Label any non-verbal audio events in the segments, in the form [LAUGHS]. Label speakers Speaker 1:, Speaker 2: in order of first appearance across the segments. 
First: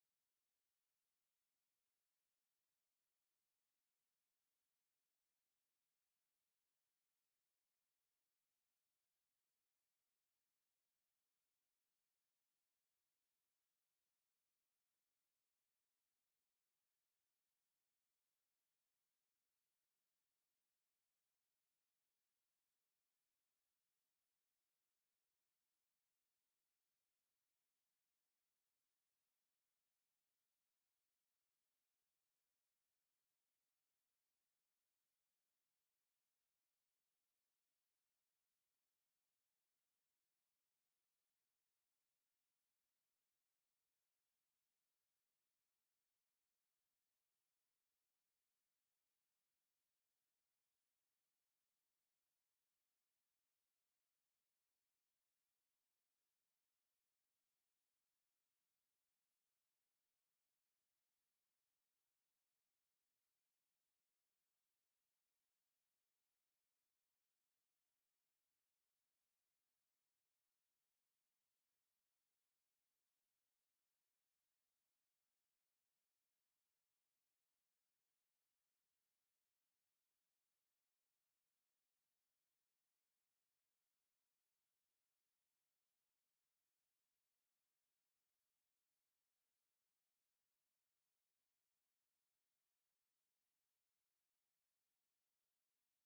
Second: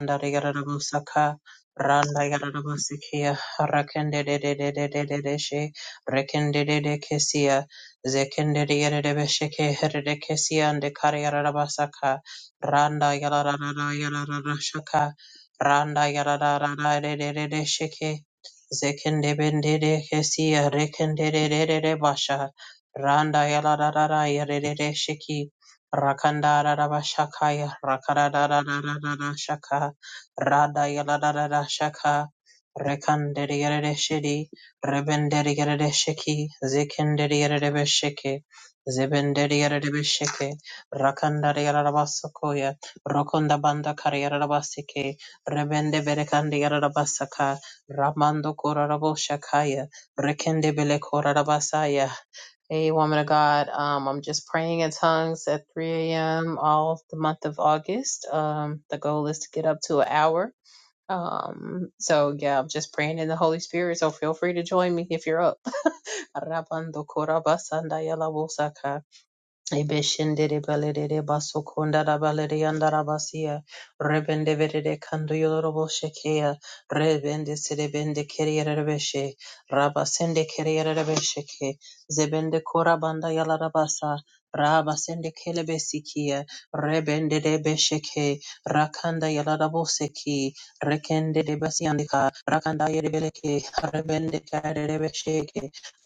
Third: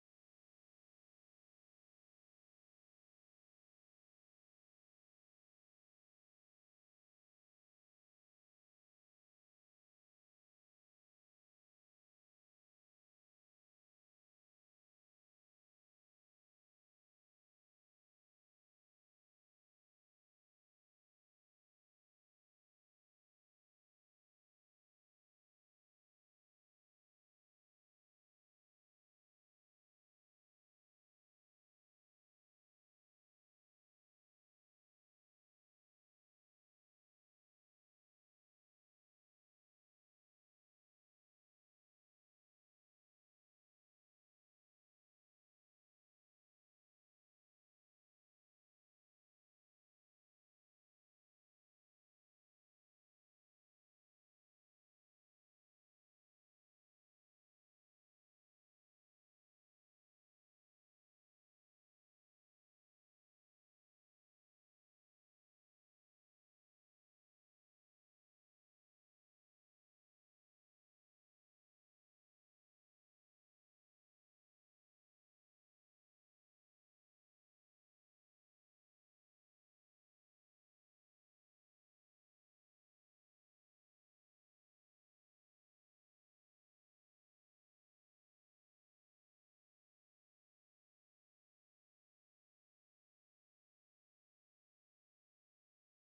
Speaker 1: Saka Randa Yarabasikia rakende de de de de de de de she Rekende de de she, Randarigarabusaka, Randagarabusikia, Rakendedededededeshe, Rekendededekesia, Zekendedegadebesheke, Heredekesia, and Dekarigarabasaka, Randa Yarararararashaka, Randa Yarada de de de de sheke zekende Yarararararasheke, de Kesia, Rekendedededebasha, Randa Yarada Yerede de Sheki rakanda Yarararararasheki, Rakandarabashakaya, Rakadararararashaka, Rada Yaladada Shaka Rekandedi Shidi Rebendedi Shiki Zikindedi Shiki Zibindedi Shiki Rakandadi Yaladabasakoya Rokunda Banda Kariyarabasiki Rebende Berekandi Yaladabasaka Ramando Korarabo Shakaya Rekende Bele Korarabasaya Hey, woman of God, um, I'm just praying in tongues at 3 a.m. all the month of August. Um, the goal is to get up to an hour. Um, so yeah, I'm just praying in the Holy Spirit. So feel free to join me if you're up. [LAUGHS] Ebeshendere balere basokonda da balere yandara basiya. Rebende verere kando yororobo shekeya. Rebende serebende keriyere rebeshe. Rabasende keriyere rebesheke. Zebende korabanda yalara basa. Rabasende kelebesikiya. Rebende rebesheke. Rakanda yalara boseki. Rekende debasiyandika. Rakanda yerebeleke. Rebende kare rebesheke.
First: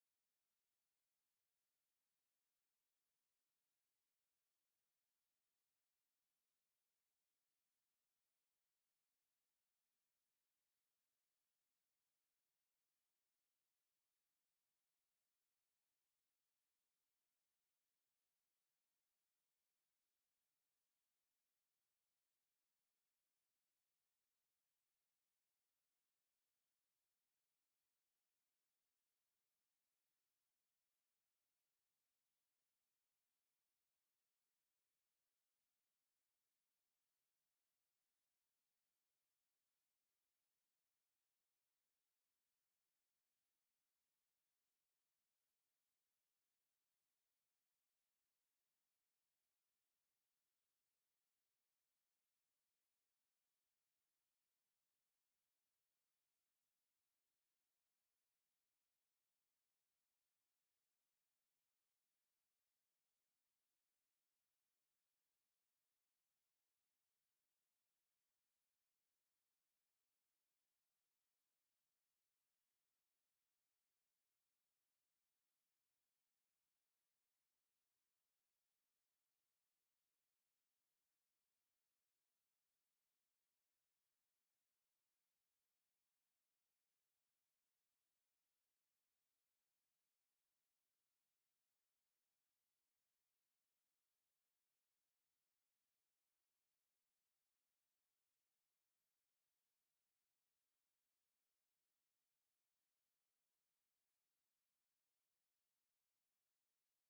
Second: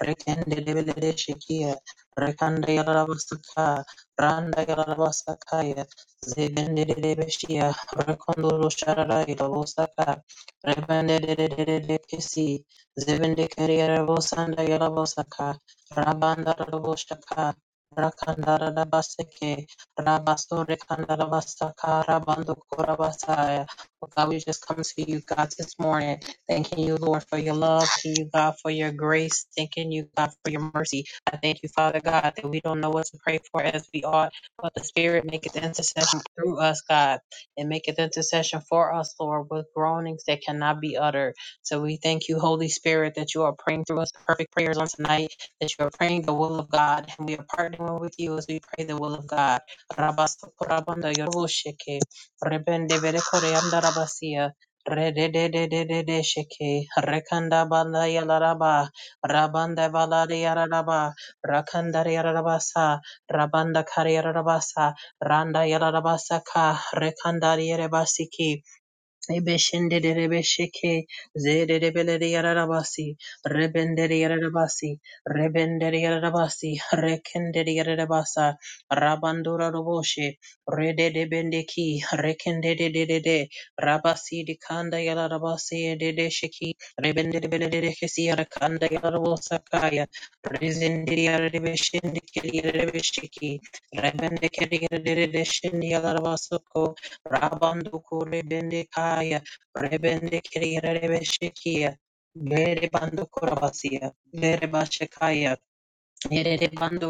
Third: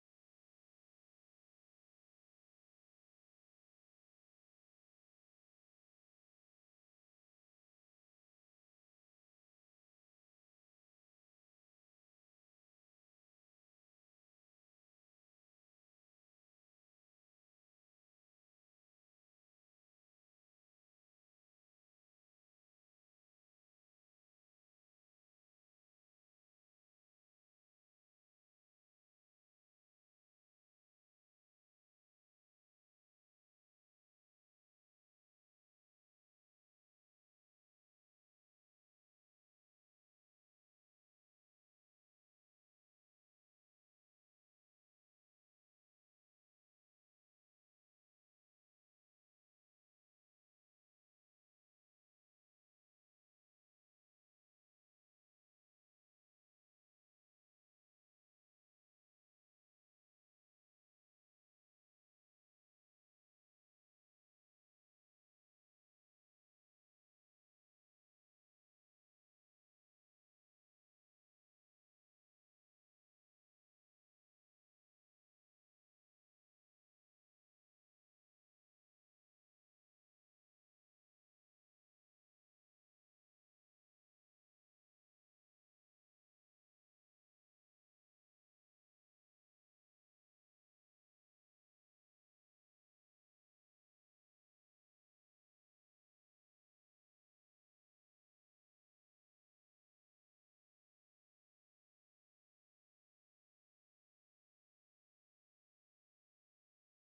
Speaker 1: Rekende debelere shekiya. Rekanda yarabasaka, randa yarabasakaya, zebendedebeshia, rekondolo sharara yarabosaka, rebendedebekesi, zebendekeri yarabosanda yarabosaka, rabanda yaraboshaka, rakanda yarabaseke, rabaso rekanda yarabasaka, rabando korabasaya. Oh God, we just come to you, God, this morning, thanking you, Lord, for your love, thanking you, God, for your grace, thanking you, God, for your mercy. I thank you, Father God, that we don't know what to pray for as we ought, but the Spirit maketh intercession through us, God, and maketh intercession for us, Lord, with groanings that cannot be uttered. So we thank you, Holy Spirit, that you are praying through us perfect prayers on tonight, that you are praying the will of God, and we are partnering with you as we pray the will of God. Rabastokorabanda yoroshike, rebendeberekoreanda rabasia, redededededeshike, rekandabanda yalaraba, rabanda valade yararaba, Rakanda Yarabasa, Rabanda Kari Yarabasa, Randa Yarabasa Ka, Rekanda Yarabasiki, Ebeshenderebesheke, zererebeleriyararabasi, rebenderiyararabasi, rebenderiyararabasi, rekenderiyararabasa, rabandoraroboshe, rededebendeki, rekendedededede, rabasi dikanda yararabasi, ededesheki, rebenderebelerehesi, yarakanda yararabosakaya, rezenderiyararabeshendekiyararabesheki, rebendekeriyararabeshendiyararabasoko, Rabando Kurebende Kaya, Rebende Kiriya Rebeshikia, Mere Bando Kurabasia, Mere Bashikaya, we thank you, God,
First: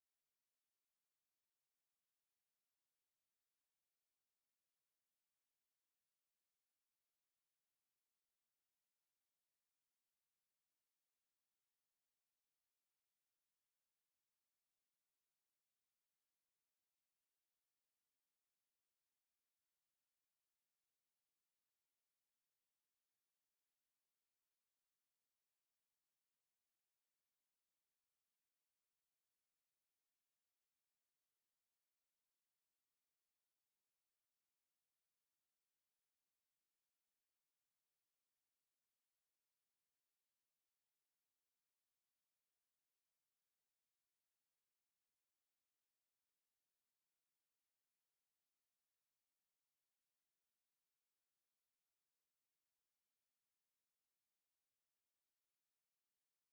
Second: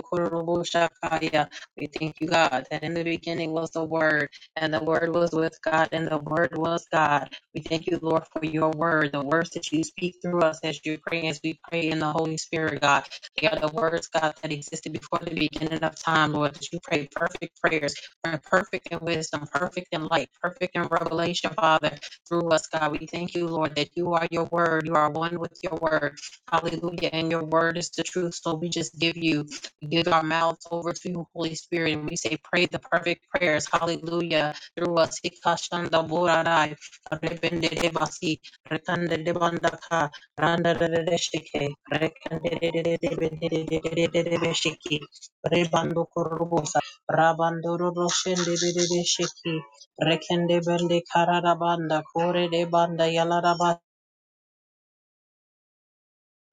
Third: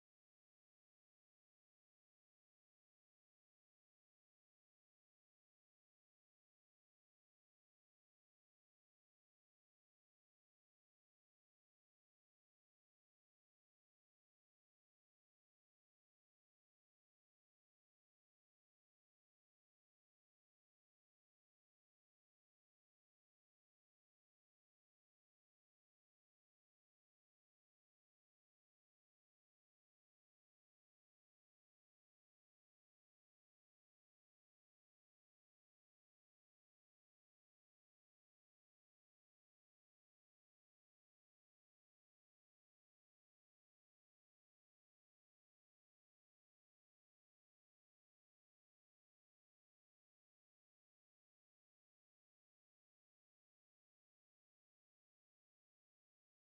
Speaker 1: that in the beginning was the Word, and the Word was with God, and the Word was God. We thank you, Lord, for your Word, the words that you speak through us as you pray, as we pray in the Holy Spirit, God. They are the words, God, that existed before the beginning of time, Lord, that you pray perfect prayers, perfect in wisdom, perfect in light, perfect in revelation, Father, through us, God. We thank you, Lord, that you are your Word. You are one with your Word. Hallelujah. And your word is the truth. So we just give you, we give our mouths over to you, Holy Spirit, and we say, pray the perfect prayers. Hallelujah. Through us. Ikashanda borarai, rebenderebasi, rekanderebandaka, randarerebeshike, rekandererererererebeshiki, rebandokorobosai,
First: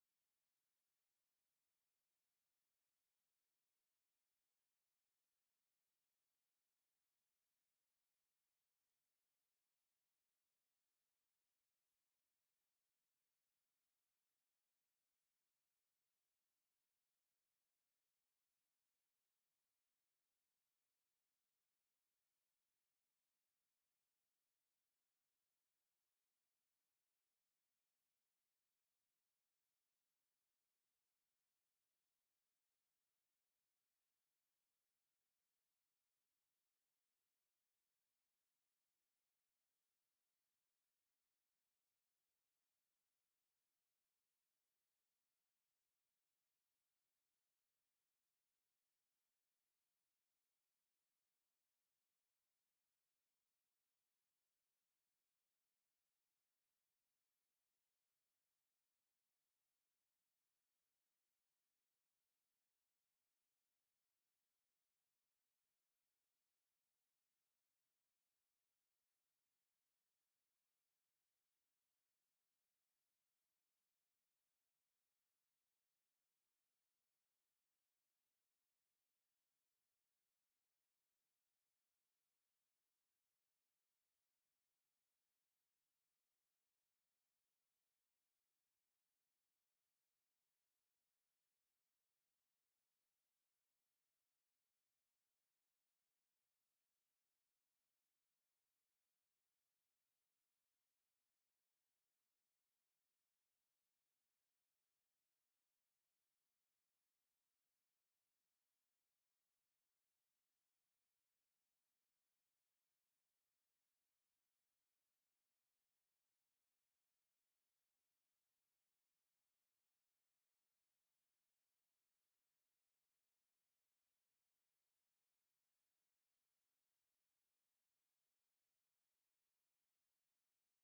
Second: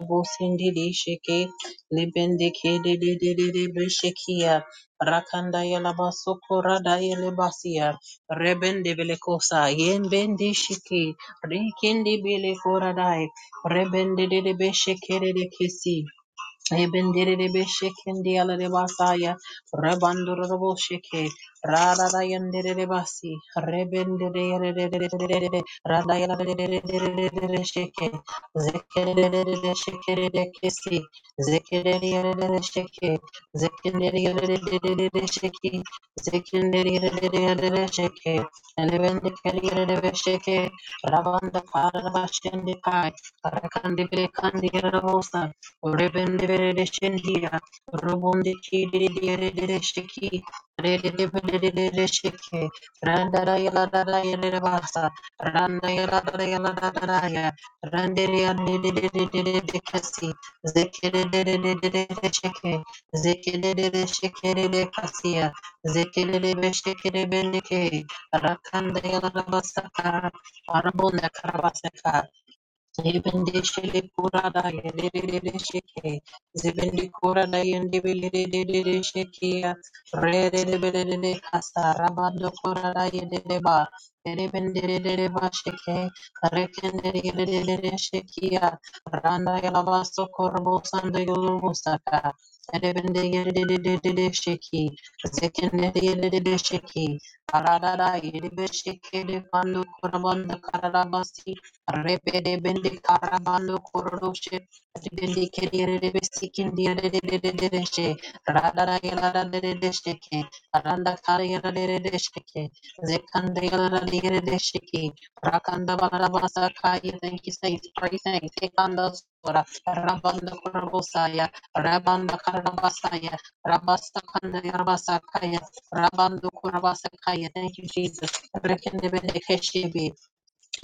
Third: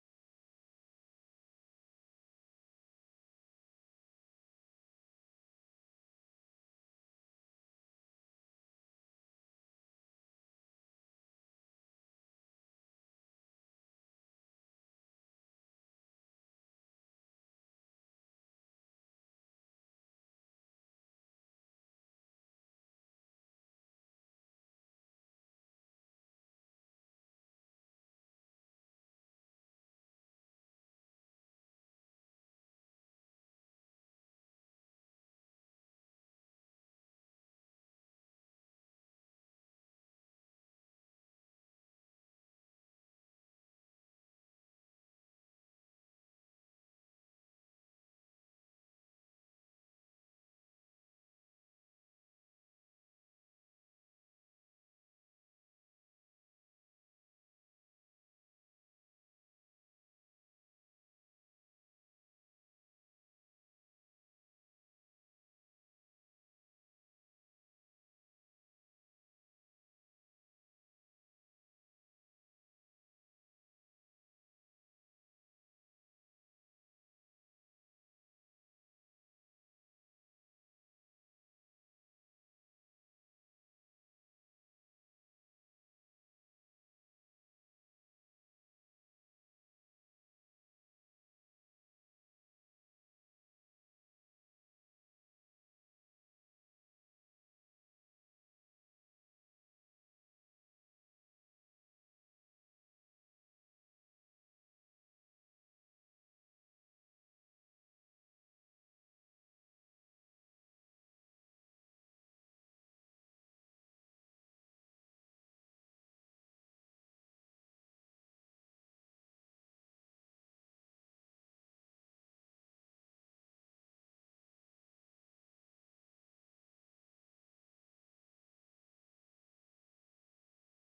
Speaker 1: Bosindidishiki, Libindiki, Didididibishikia, Rakanda Yelabasukura Dayelabasia, Rebendibilicosa, Yenbendishiki, Rikindi Bilicura Dai, Rebende de Beshikiri kisi. Ebenderebe shekende alabasaya, rabandorobo sheke, rararayanderebasi, rebenderebe, radayaderebe sheke, zekerebe shekerebe kesi, zekerebe sheke, zekerebe sheki, zekerebe sheke, elebendekerebe sheke, rabanda karabashendekai, rakandebe kandirebosa, Rebenderedeshendia, Robondiki Didieresheki, Redebedesheke, Randarayaladarayalabasa, Randayaladarayaladaya, Randeriadidididididikasi, Zekidididididididisheke, Zekididididishekedekasia, Zekididididishekedebendike, Rakandayaladabasaka, Arabondakarabasaka, Zibendishili kurada yendededede shiki. Zibendi kurada yendebelelelelele shikia. Rededebelelele kasa rabando kurada yendedeba. Yendebendededeba shiki. Karekendededelelele shikia. Randa yalabaso korbo sanda yolubusaka. Yendebende yendedededede shiki. Zekendede yendedede shiki. Arada yendebe shiki de pando kurabanda karabasi. Repede bende karabando korodoshe. Bende kerere debe sikindi yere dede dede deshe. Radara yala dede desheke. Aranda kare yala dede desheke. Zekanda yala dede desheke. Rakanda bala basa kaya. Thank you, saints. Pray, saints. Ekanda sora. Rabanda korobosaya. Rabanda karabasaya. Rabasta kanda yarabasa kaya. Rabando korabasa kaya. Thank you, Jesus. Rekende bende keshe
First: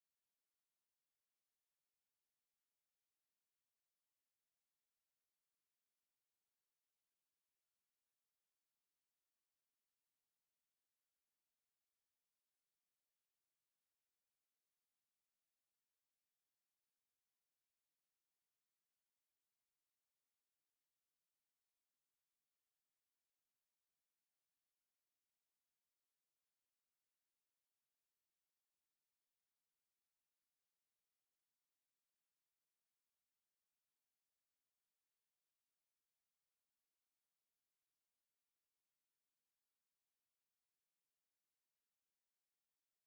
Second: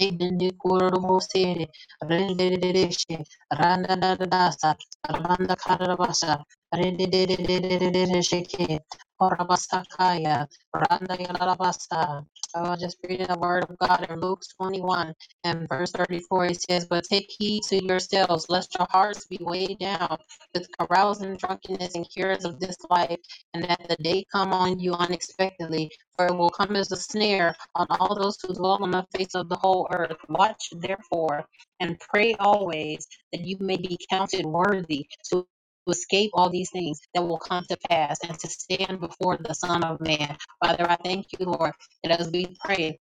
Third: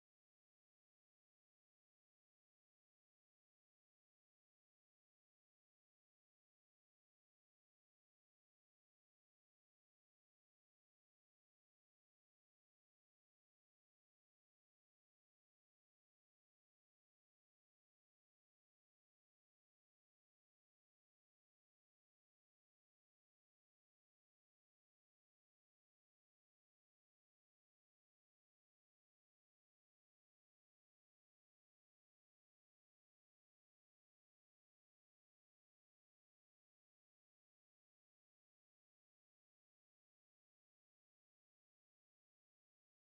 Speaker 1: Idende kororo mosere, renderererese, randadadasa, randakarabasa, rendererererereke, orabasakaya, randayalarabasa. I will just read the word of God in Luke 21 and verse 34. It says, But take heed to yourselves, lest your hearts be weighed down with carousing, drunkenness, and cares of this life, and that the day come on you unexpectedly for it will come as a snare on all those who dwell on the face of the whole earth. Watch therefore and pray always that you may be counted worthy to escape all these things that will come to pass and to stand before the Son of Man. Father, I thank you, Lord, that as we pray,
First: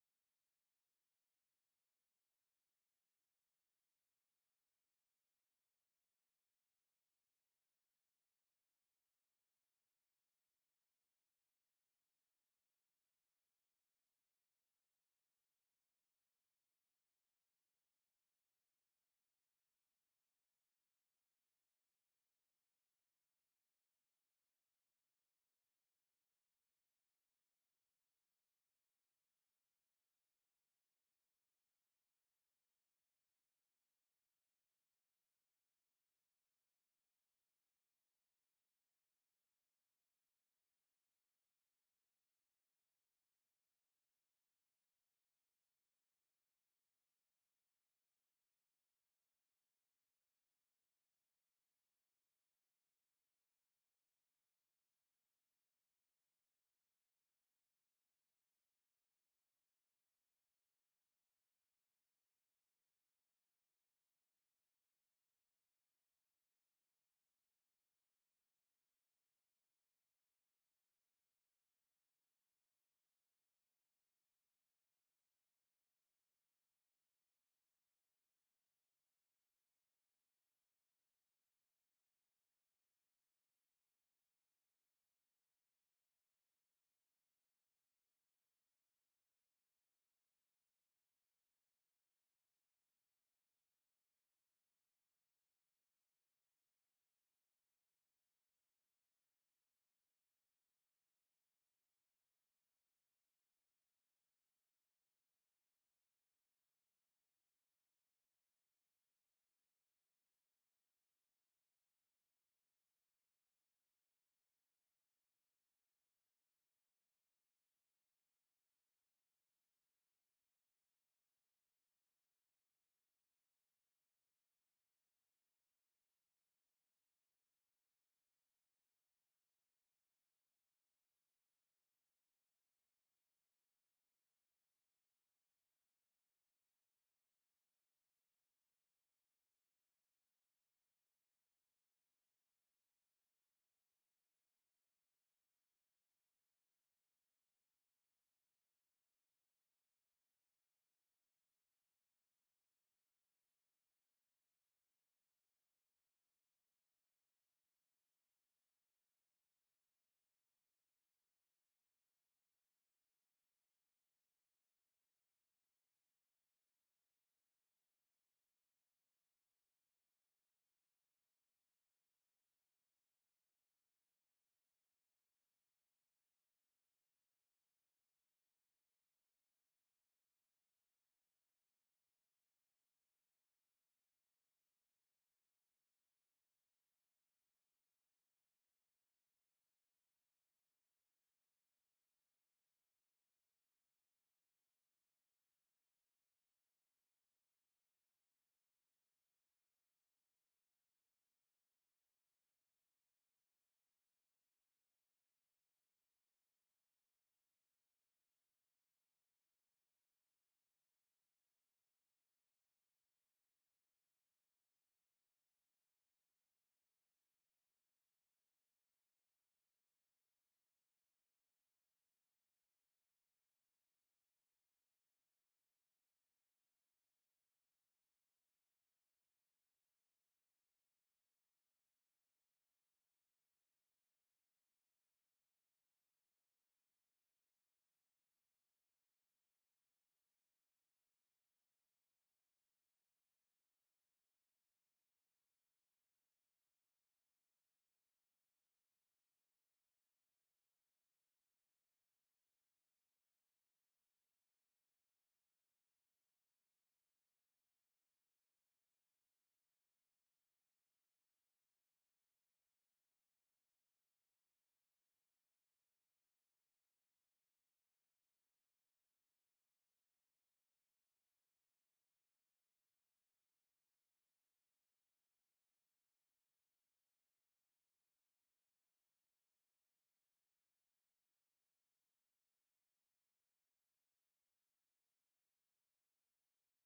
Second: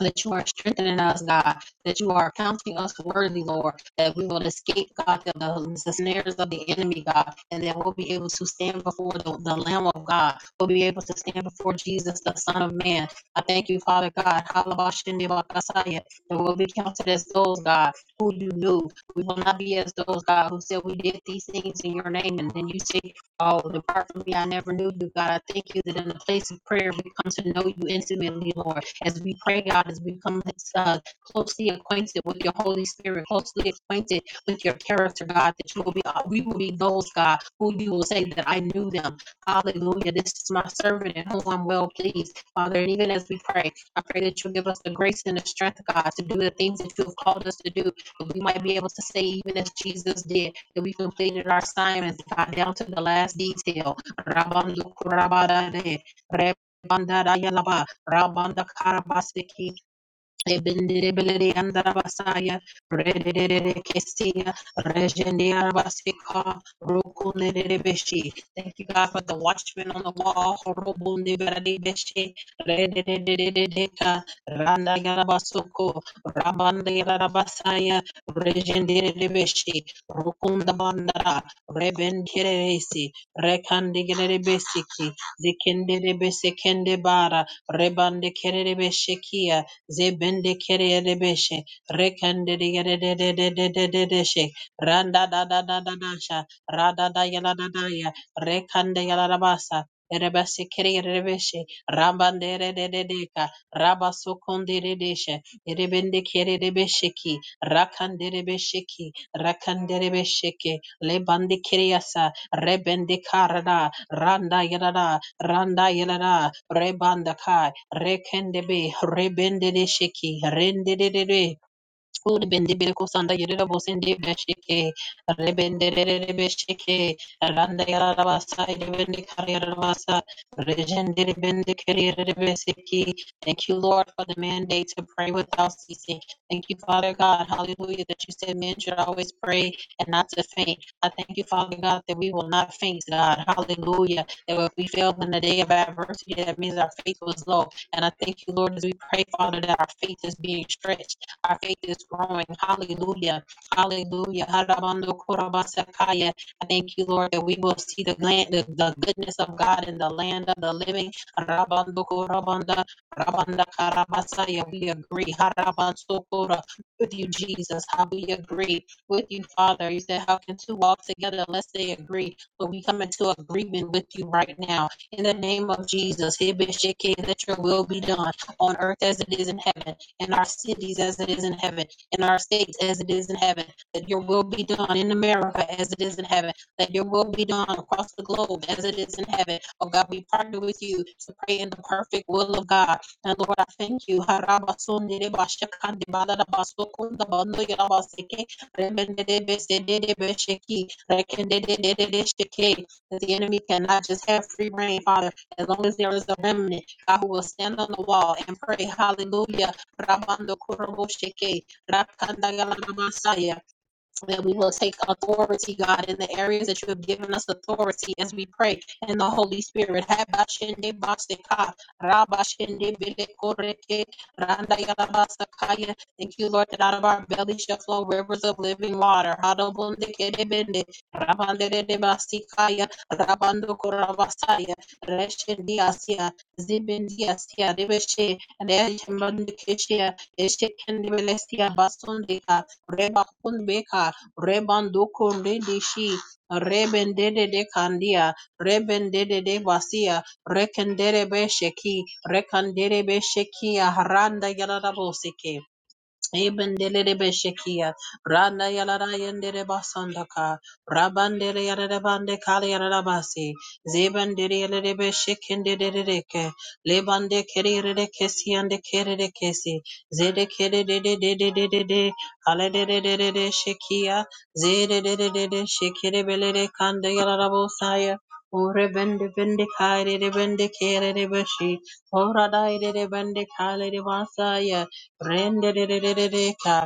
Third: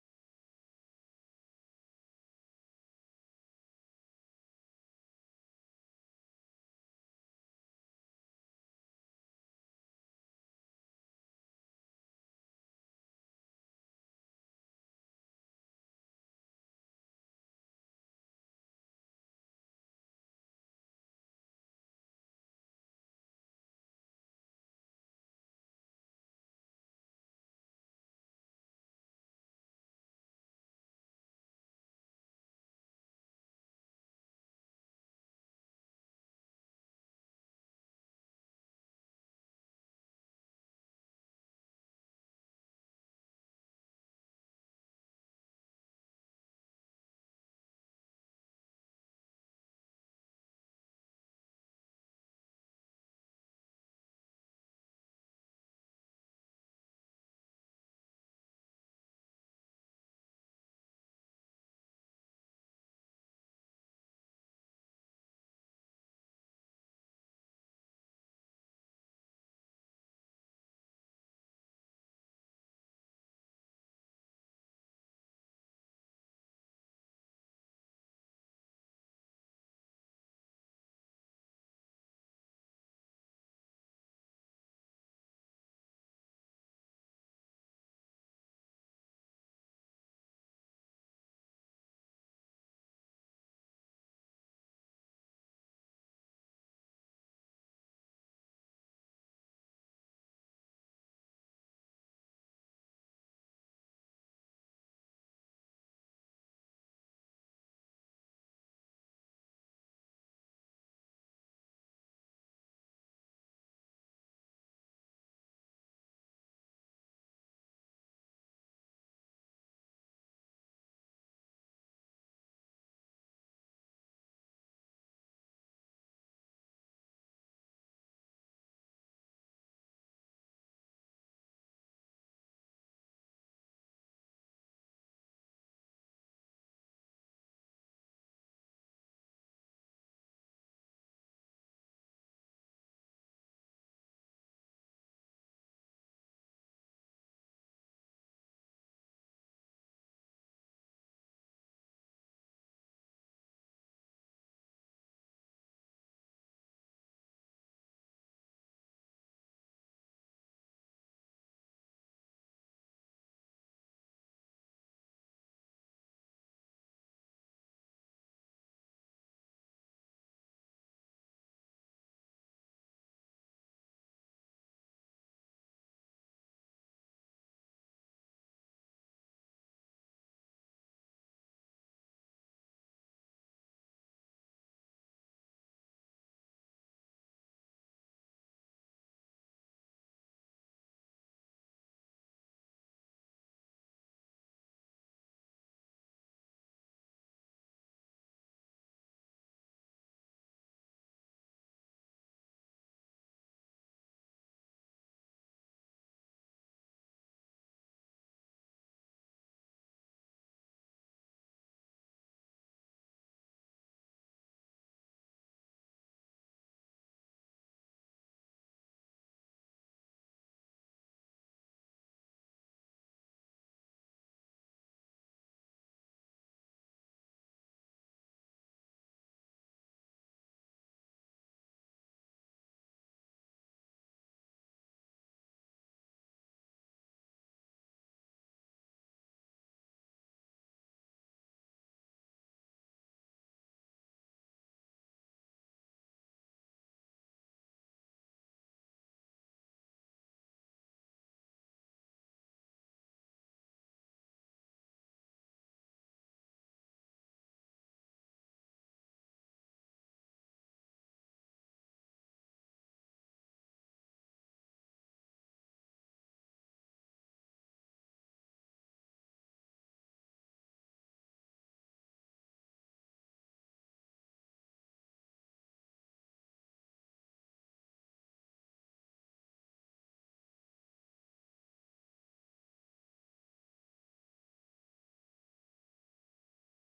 Speaker 1: that you are strengthening us, God, that you are counting us worthy, Lord, that we will escape, God, the, the, snares of the enemy, God, and that we'll be able to stand before the, the Lamb of God will be able to stand before Jesus, the Son of Man. I thank you, Father God. Halabashendebakasaya, That we'll be counted as those, God, who you knew. We will not be as those, God, who said we did these things in your name. And then you say, Oh, depart from me, I never knew you, God. I thank you that in the place of prayer, we come to know you intimately, Lord. As we pray, God, as we come uh, closely acquainted with your Holy Spirit, closely acquainted with your character, God, that you will be, we will be those, God, who you will say that I knew them Hallelujah. This is my servant in whom I'm well pleased. Father, and even as we pray, I pray that you'll give us the grace and the strength, God, to do the things that you have called us to do. That we might be able to say, even as Jesus did, that we completed our assignments, God, down to the last detail. Rabandukurabadade, rebandadayalaba, rabandakarabaseke, Ebendebelede yandarabasaya, redededede kesia, rejendiarabasika, rokunededebeshi. Thank you, God, for the watchman on the wall. horobundebededebeshi, redededededeka, randayarabasoko, rabandayarabasaya, rejendededebeshi, rokundabandara, rebenderesi, rekandegeredebesiki, zikendedebesekendebara, rebandekeredebeshikia, zebende kere debeshe rekende de de de de de de de de she randa da da da da da sha rada da yala da da ya rekande yala da basa erebese kere debeshe rambande re de de de ka raba sokonde de de she erebende kere debeshe ki rakande debeshe ki rakande debeshe ke lebande kere yasa rebende karada randa yadada randa yadada rebanda kai rekende be rebende de shiki rende de de Uri bende bere kusanda yerera bose ndi beshike rebende rere beshike randa yarara basa rebende kariyara basa regende rebende kariyara besiki. Thank you, Lord, for the mandate to pray without ceasing. Thank you, Father God, Hallelujah, that you said men should always pray and not to faint. I thank you, Father God, that we will not faint, God, Hallelujah. That if we fail in the day of adversity, that means our faith was low. And I thank you, Lord, as we pray, Father, that our faith is being stretched. Our faith is growing. Hallelujah. Hallelujah. I thank you, Lord, that we will see the land, the, the goodness of God in the land of the living. We agree. With you, Jesus. How we agree with you, Father. You said, How can two walk together unless they agree? But we come into agreement with you right now. In the name of Jesus. Hebe sheke, Let your will be done on earth as it is in heaven in our cities as it is in heaven, in our states as it is in heaven, that your will be done in America as it is in heaven, that your will be done across the globe as it is in heaven. Oh God, we partner with you to pray in the perfect will of God. And Lord, I thank you. That the enemy cannot just have free reign, Father, as long as there is a remnant, God, who will stand on the wall and pray, hallelujah, Rabando Koroboshike, Rakanda Yalamasaya, that we will take authority, God, in the areas that you have given us authority as we pray in the Holy Spirit. Habashende baseka, rabashende belekoreke, randa Thank you, Lord, that out of our belly shall flow rivers of living water. Hadobonde kerebende, rabandere basikaya, rabando korabasaya, reshendi asia, zibendi asia, rebeshe, reshemande Rebanduku ndidishi. Rebendedede kandia. Rebendede de basia. Rekenderebe sheki. Rekanderebe shekia. Haranda yaradaboseke. Ebendelele beshekia. Randa yalara yendere basandaka. Rabandele yarere bande kale yarara basi. Zebendere yarere beshekenderereke. Lebande kererere kesi ande kerere kesi. Zede kere de de de de de de de. Kale de de de shekia. Zede de de de de shekere belere kande yarara bosaya. Ore bende bende kare de bende kere de beshi. Ora dai de de bende kale de basaya. Rendererereka,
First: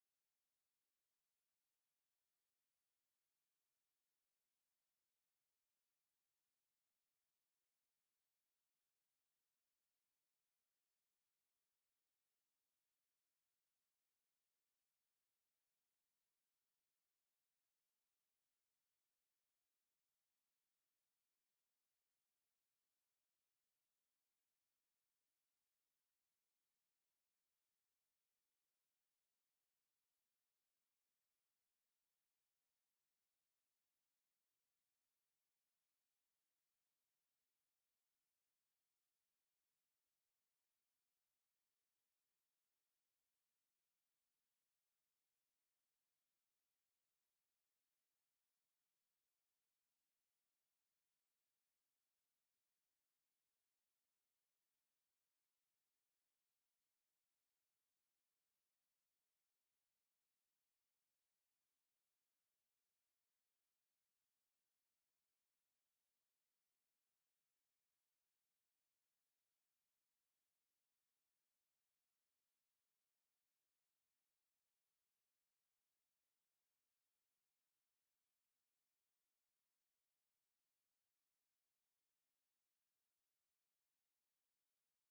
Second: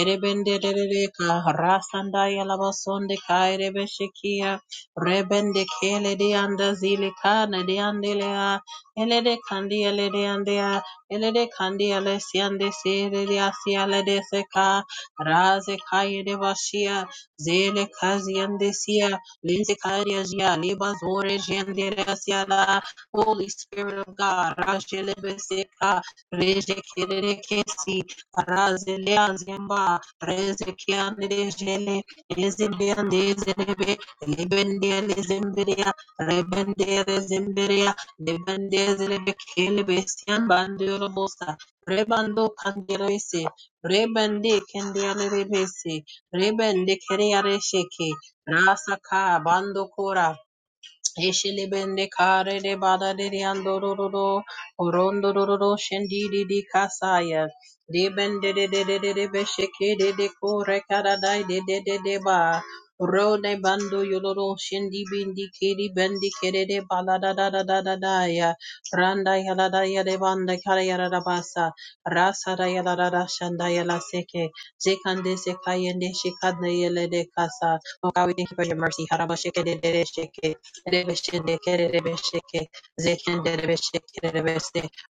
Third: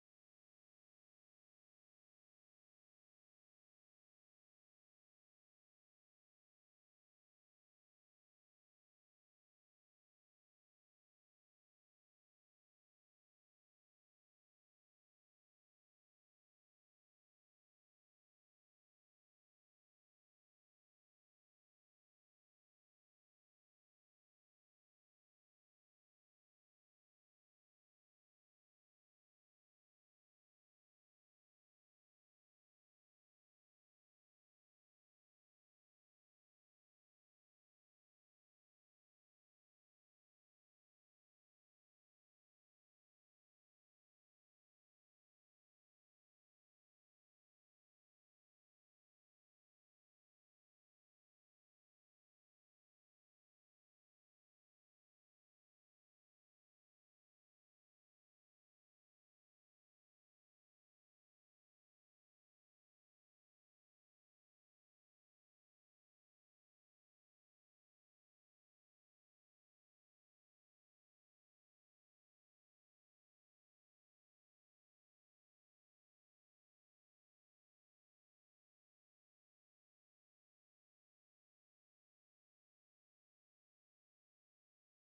Speaker 1: erebenderereka, rasandaya labasonde kairebeshikia, rebende kele dianda zilika na diandelea, elede kandi elede andea, elede kandi lesiande sirelia siale deseka, raze kaide bashia, zele kaziande sia, linse kaidia zia, liba zore jenderea siala, Holy Spirit of God, rajelebeseka, Rejekerekesi razeliazemba rezekiandelejele ezebiandezerebe lebendelezeberia rebenderezemberia lebendezelebekilebesian bandorobosa rebando kangerese rebende kendialerebese rebende keriaresheke rasaka bando kora Ishilibende kare de bada de de andororo, orondororo shendi di di kasaya. De bende de de de de de besheke de de kore karadai de de de de ba. Ro de bando yoloro shendi bindi kiri bendi kere de bala da da da da da da ya. Randa ya la da ya de banda kara ya la da basa. Rasa da ya la da da shanda ya la seke. Zekande sekayende shikadne yele de kasa. Oh God, we thank you for your mercy. Harabasheke de de de sheke. Rebeshende kerebesheke,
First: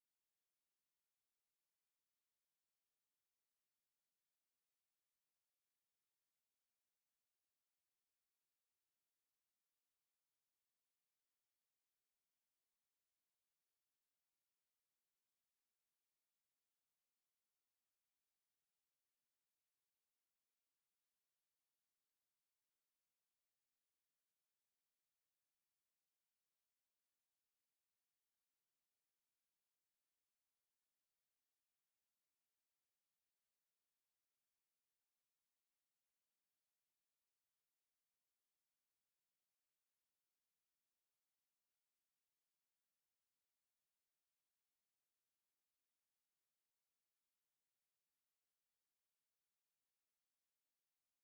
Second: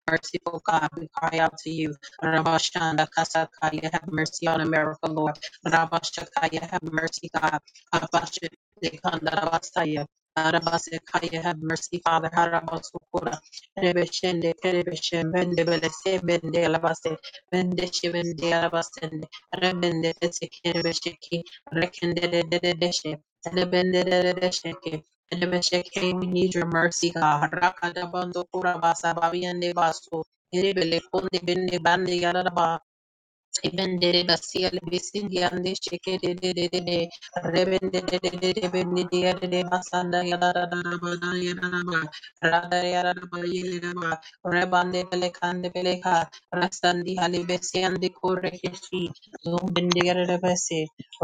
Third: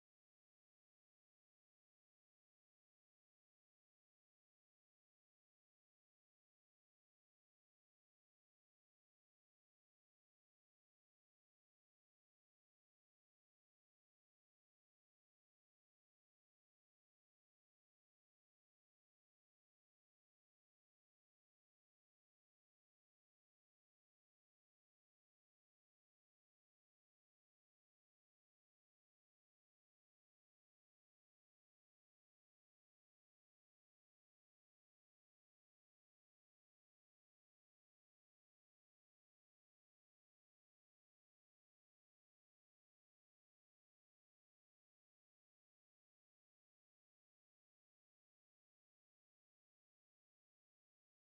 Speaker 1: Merciful God, we cry out to you. Rabashanda kasakaya, have mercy on America, Lord. Rabashakaya, have mercy, God. Abashende kanda rabasaya. Arabasekaya, have mercy, Father. Harabasukura. Rebeshende kerebeshe, mende belese, mende alabase, mende shivende alabasende. Rebende tese rekende dededeshe, elebende dededesheke. Enemesheke, we need your mercy, God. Rakadabando kurabasa babiende baso. Erebele konde bende bande Ebendere basia le besindi ande sheke de de de de de rebende de de de de bende de de de basanda ya da da da da ba da ya da ba rada ya da da ba ye le da ba rebande bele kande bele ka rastandi hali besi ande kore keshi zombende ya de de besi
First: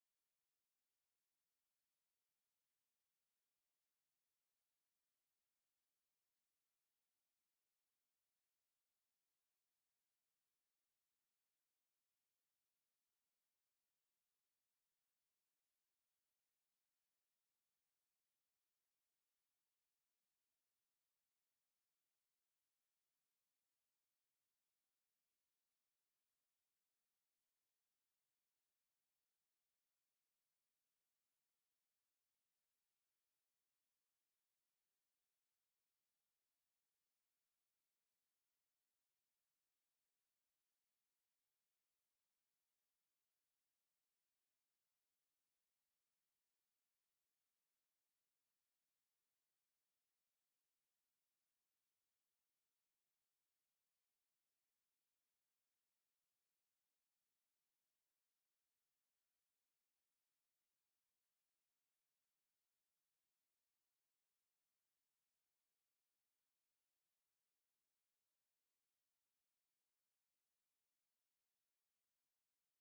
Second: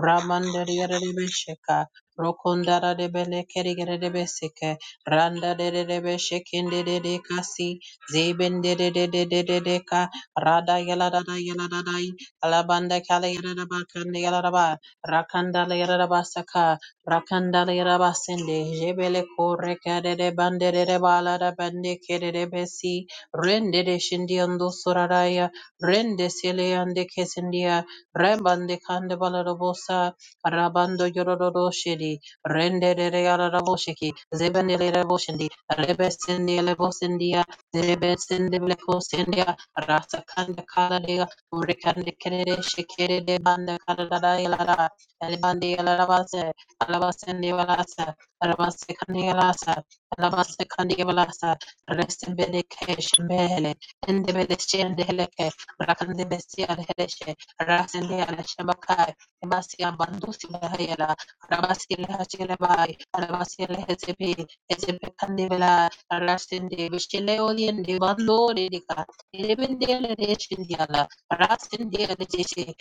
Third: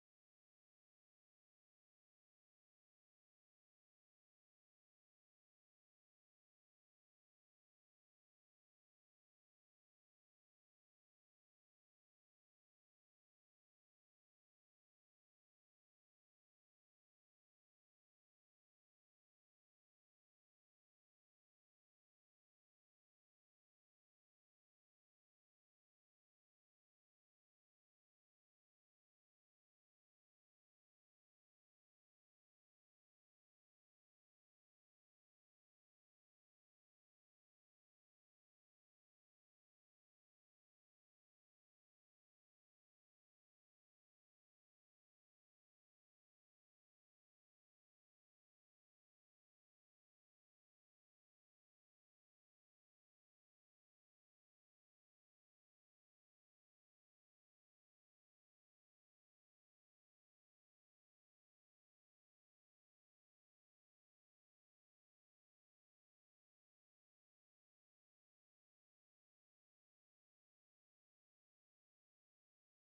Speaker 1: ramanda ya de de besheka rokonda da de bele kere ya de besike randa de de de beshekende de de kasi zebende de de de de de de ka Rada yala dada yala da da Alabanda Kalayaraba Kandayaraba Rakandalayaraba Saka Rakandalayaraba Sende Jebele Koreka de Bandere Bala da Bande Kede de Besi Rende de Shindiando Suraraya Rende Seleande Kesendia Rembande Kandabala Robosa Rabando Yororo Shedi Rende de Rearabosheki Zebandele Raboshindi Rebesendia Lebosendia Rebesende Blecosendia Rasa Kanda Kala Urikande kerere şekere de bande karara yalara. Elbande yalara base. Alabasende yalasa. Alabase kandi yalasa. Alabase kandi yalasa. Resin bede keşin behele. Ende bede şende heleke. Rakande besi alheleşe. Rasende yaleşe bakay. Ebasi abandusi bahayala. Alabasi lehacele bay. Alabasi lehezebi. Ezebi kandi bela. Rasende bişkele olyende bandore dika. Elebende yaleşe yala. Rasindia Rishi,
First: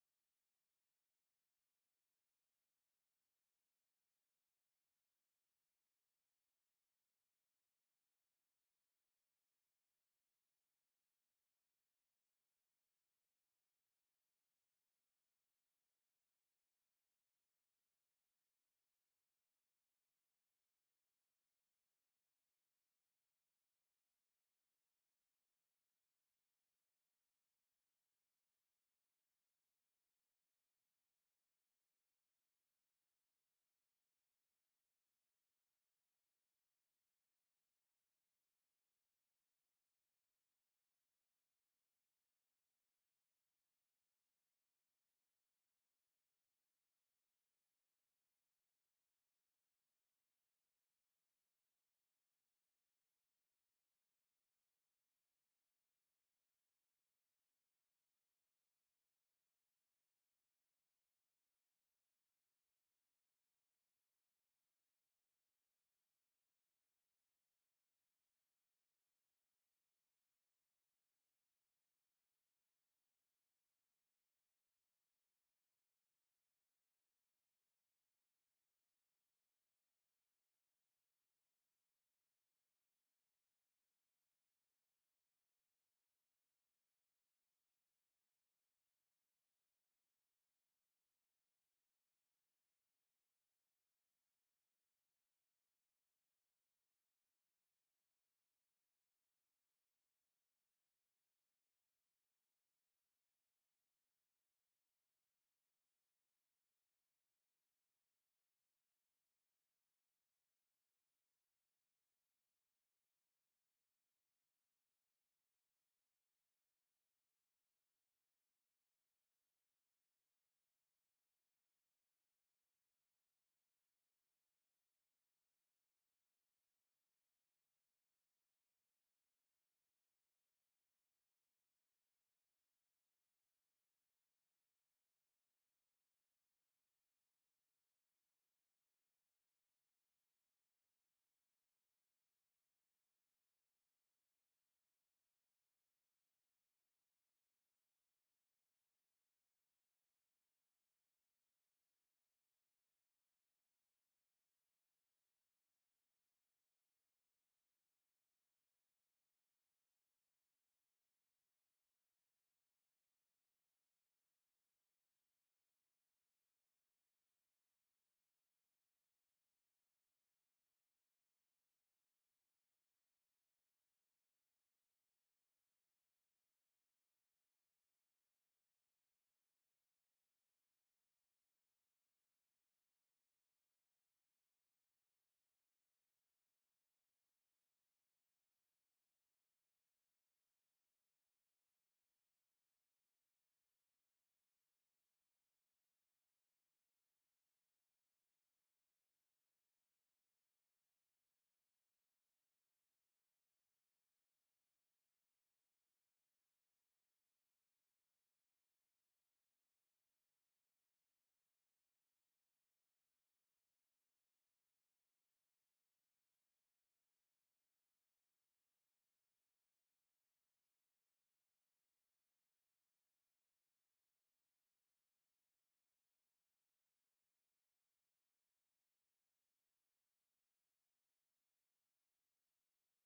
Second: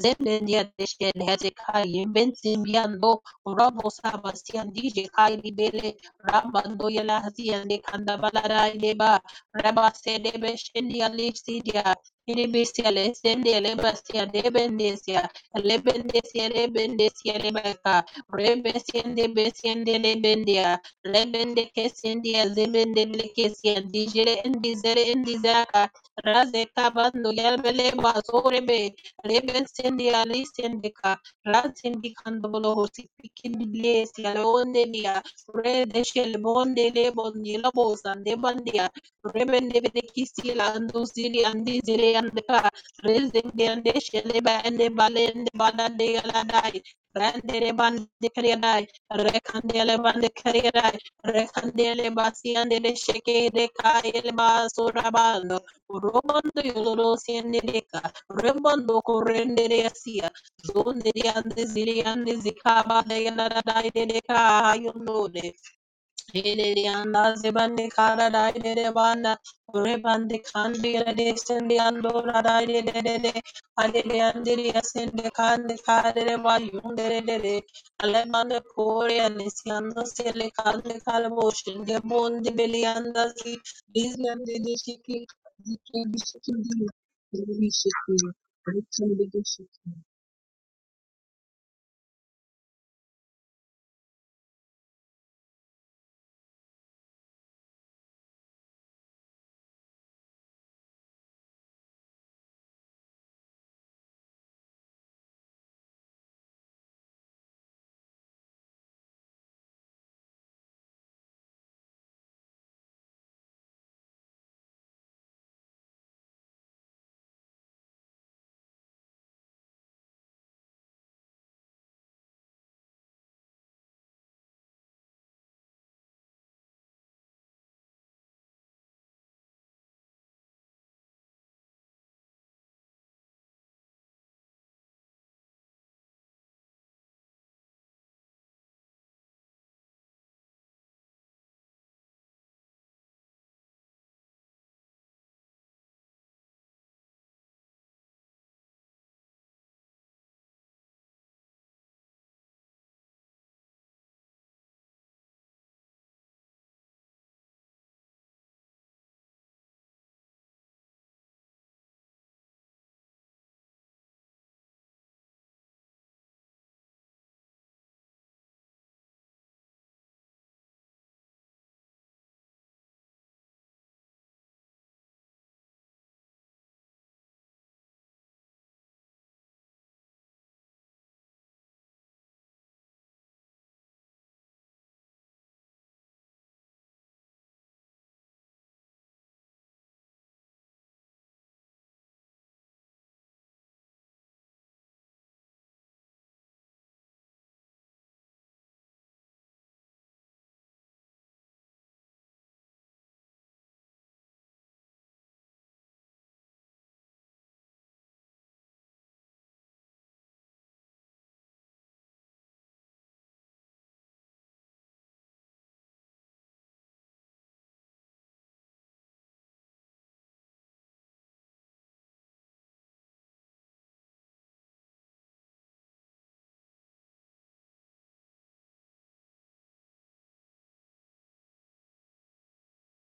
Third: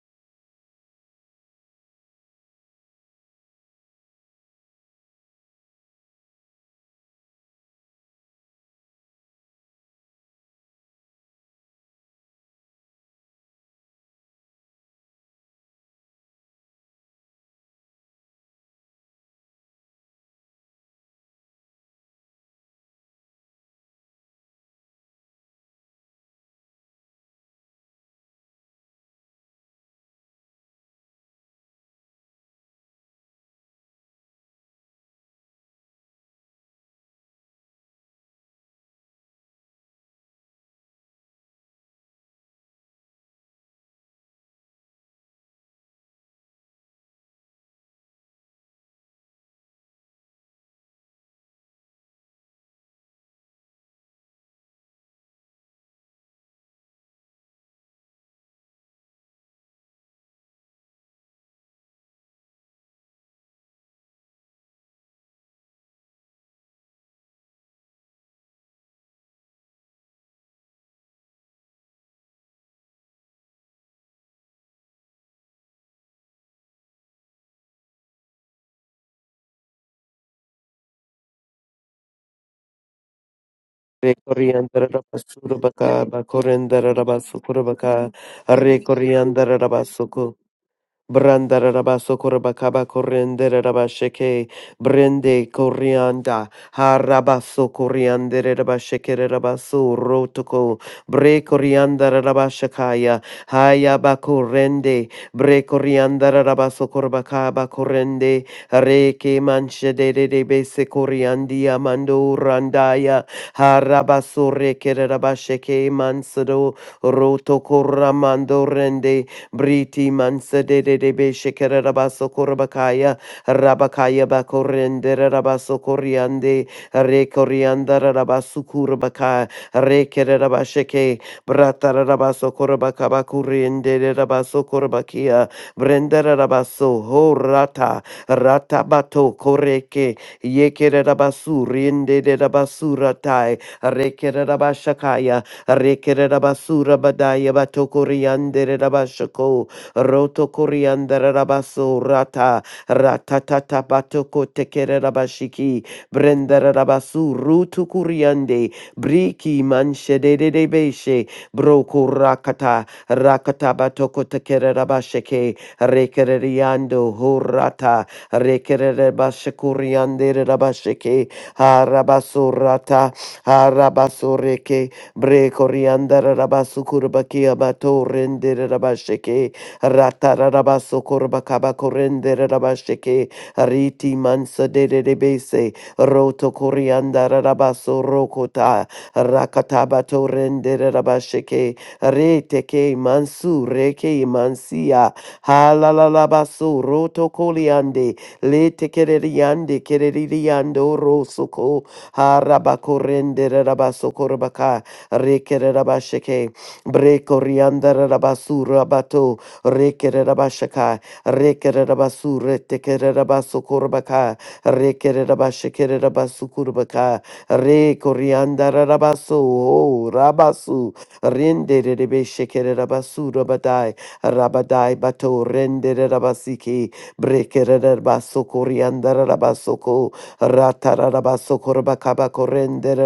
Speaker 1: Zendia Rishi, Hezekiah, Bensimbiando, Robo Sabastian DJ Kaili Bele, Rabando Yelazi and the Kandabalara Leba, Rabba Sedebe Shendia Lipsidia, Inibisia Lesendia Lebastia Debendesia, Lebendesia Lebendesia Lebeka, Rebesiende Besiende Lebendia, Lebende Kesendia Zebende Lekesia, Digere and Dizere and Dizaka, Razeka banduya beleba zorebe rebe sendi ali sendika razindi kandobolo hosi pikindi blesi alonde dia rede shel bonde le bondi la bosande bandia rebe nebe de kisi la andu zili andi zili andika rezende ande sheleba ende balende balande aladai Randere bande kariyadai, rekandele bande kariyadai, rekandele basi andele sheke de kaile basurabando, Robondo yoloro siendereka, rembondo korendere asia, zonde yande ziri yande zikaba de yanada de deka yonode, Hilirianda zebande kara dai de de banda rebande kandi de sende ando radai de de de de ade de ande de sende kande kare the ba yunde de de de the mande the ande siando sele kande kare boshin de bonde belianda si bizlande de
Speaker 2: Recorriandara
Speaker 1: şeki
Speaker 2: rabasuru baka,
Speaker 1: dikki bir şekilde mi?
Speaker 2: bakorendara
Speaker 1: Böyle
Speaker 2: rabasukuru
Speaker 1: bir
Speaker 2: baka,
Speaker 1: şekilde. Böyle bir
Speaker 2: recorriandara
Speaker 1: şekilde.
Speaker 2: rabasuku. Brandaraba sokorabakaba korenderaba sheke brende korianda harabaso sokorianderaba shekeraba so rotoko bre koriandaraba shakaya hayaba korende bre koriandaraba sokorabakaba korende reke manche de de de bese koriandia mando randaya harabaso sorekeraba sheke mansado rotoko ramando rende Briti mansa de de de be shekere rabaso korabakaya. Rabakaya bakorende rabaso koriande. Re korianda rabasu kurabaka. Re kere rabasheke. Brata rabaso korabaka bakuriende rabaso korabakia. Brenda rabaso ho rata. Rata bato koreke. Yekere rabasu riende rabasu ratai. Re kere rabashakaya. Rekere rabasura badaya batokoriandere rabashoko. Roto koriandere rabaso rata. Ratatata batoko tekere rabashiki. Brendere rabasu rutu kuriande. Briki manshedede de de beshe. Broko rakata. Rakata batoko tekere rabasheke. Rekere riando horata. Rekere rabashekoriandere rabasheke. Harabasurata. Harabasureke. Bre coriandara rabasu kurbakia bato rendere rabasheke. Ratara rabasu kurbakaba korendere rabasheke. Riti mansa de de bese. Roto coriandara rabasu rokota. Rakatabato rendere rabasheke. Reteke mansu reke mansia. Halalalabasu roto coliande. Lete kereriande kereriando rosoko. Harabakorendere rabaso rekere rabasheke, breko riandara rabasura bato, rekere rabashaka, rekere rabasure tekere rabasokorbaka, rekere rabashekere rabasukurbaka, reko riandara rabaso, oh, rabasu, rendere rebeshekere rabasura badai, rabadai bato, rendere rabasiki, brekere rabasokoriandara rabasoko riandara rabasoko, ratarabasoko rabakabako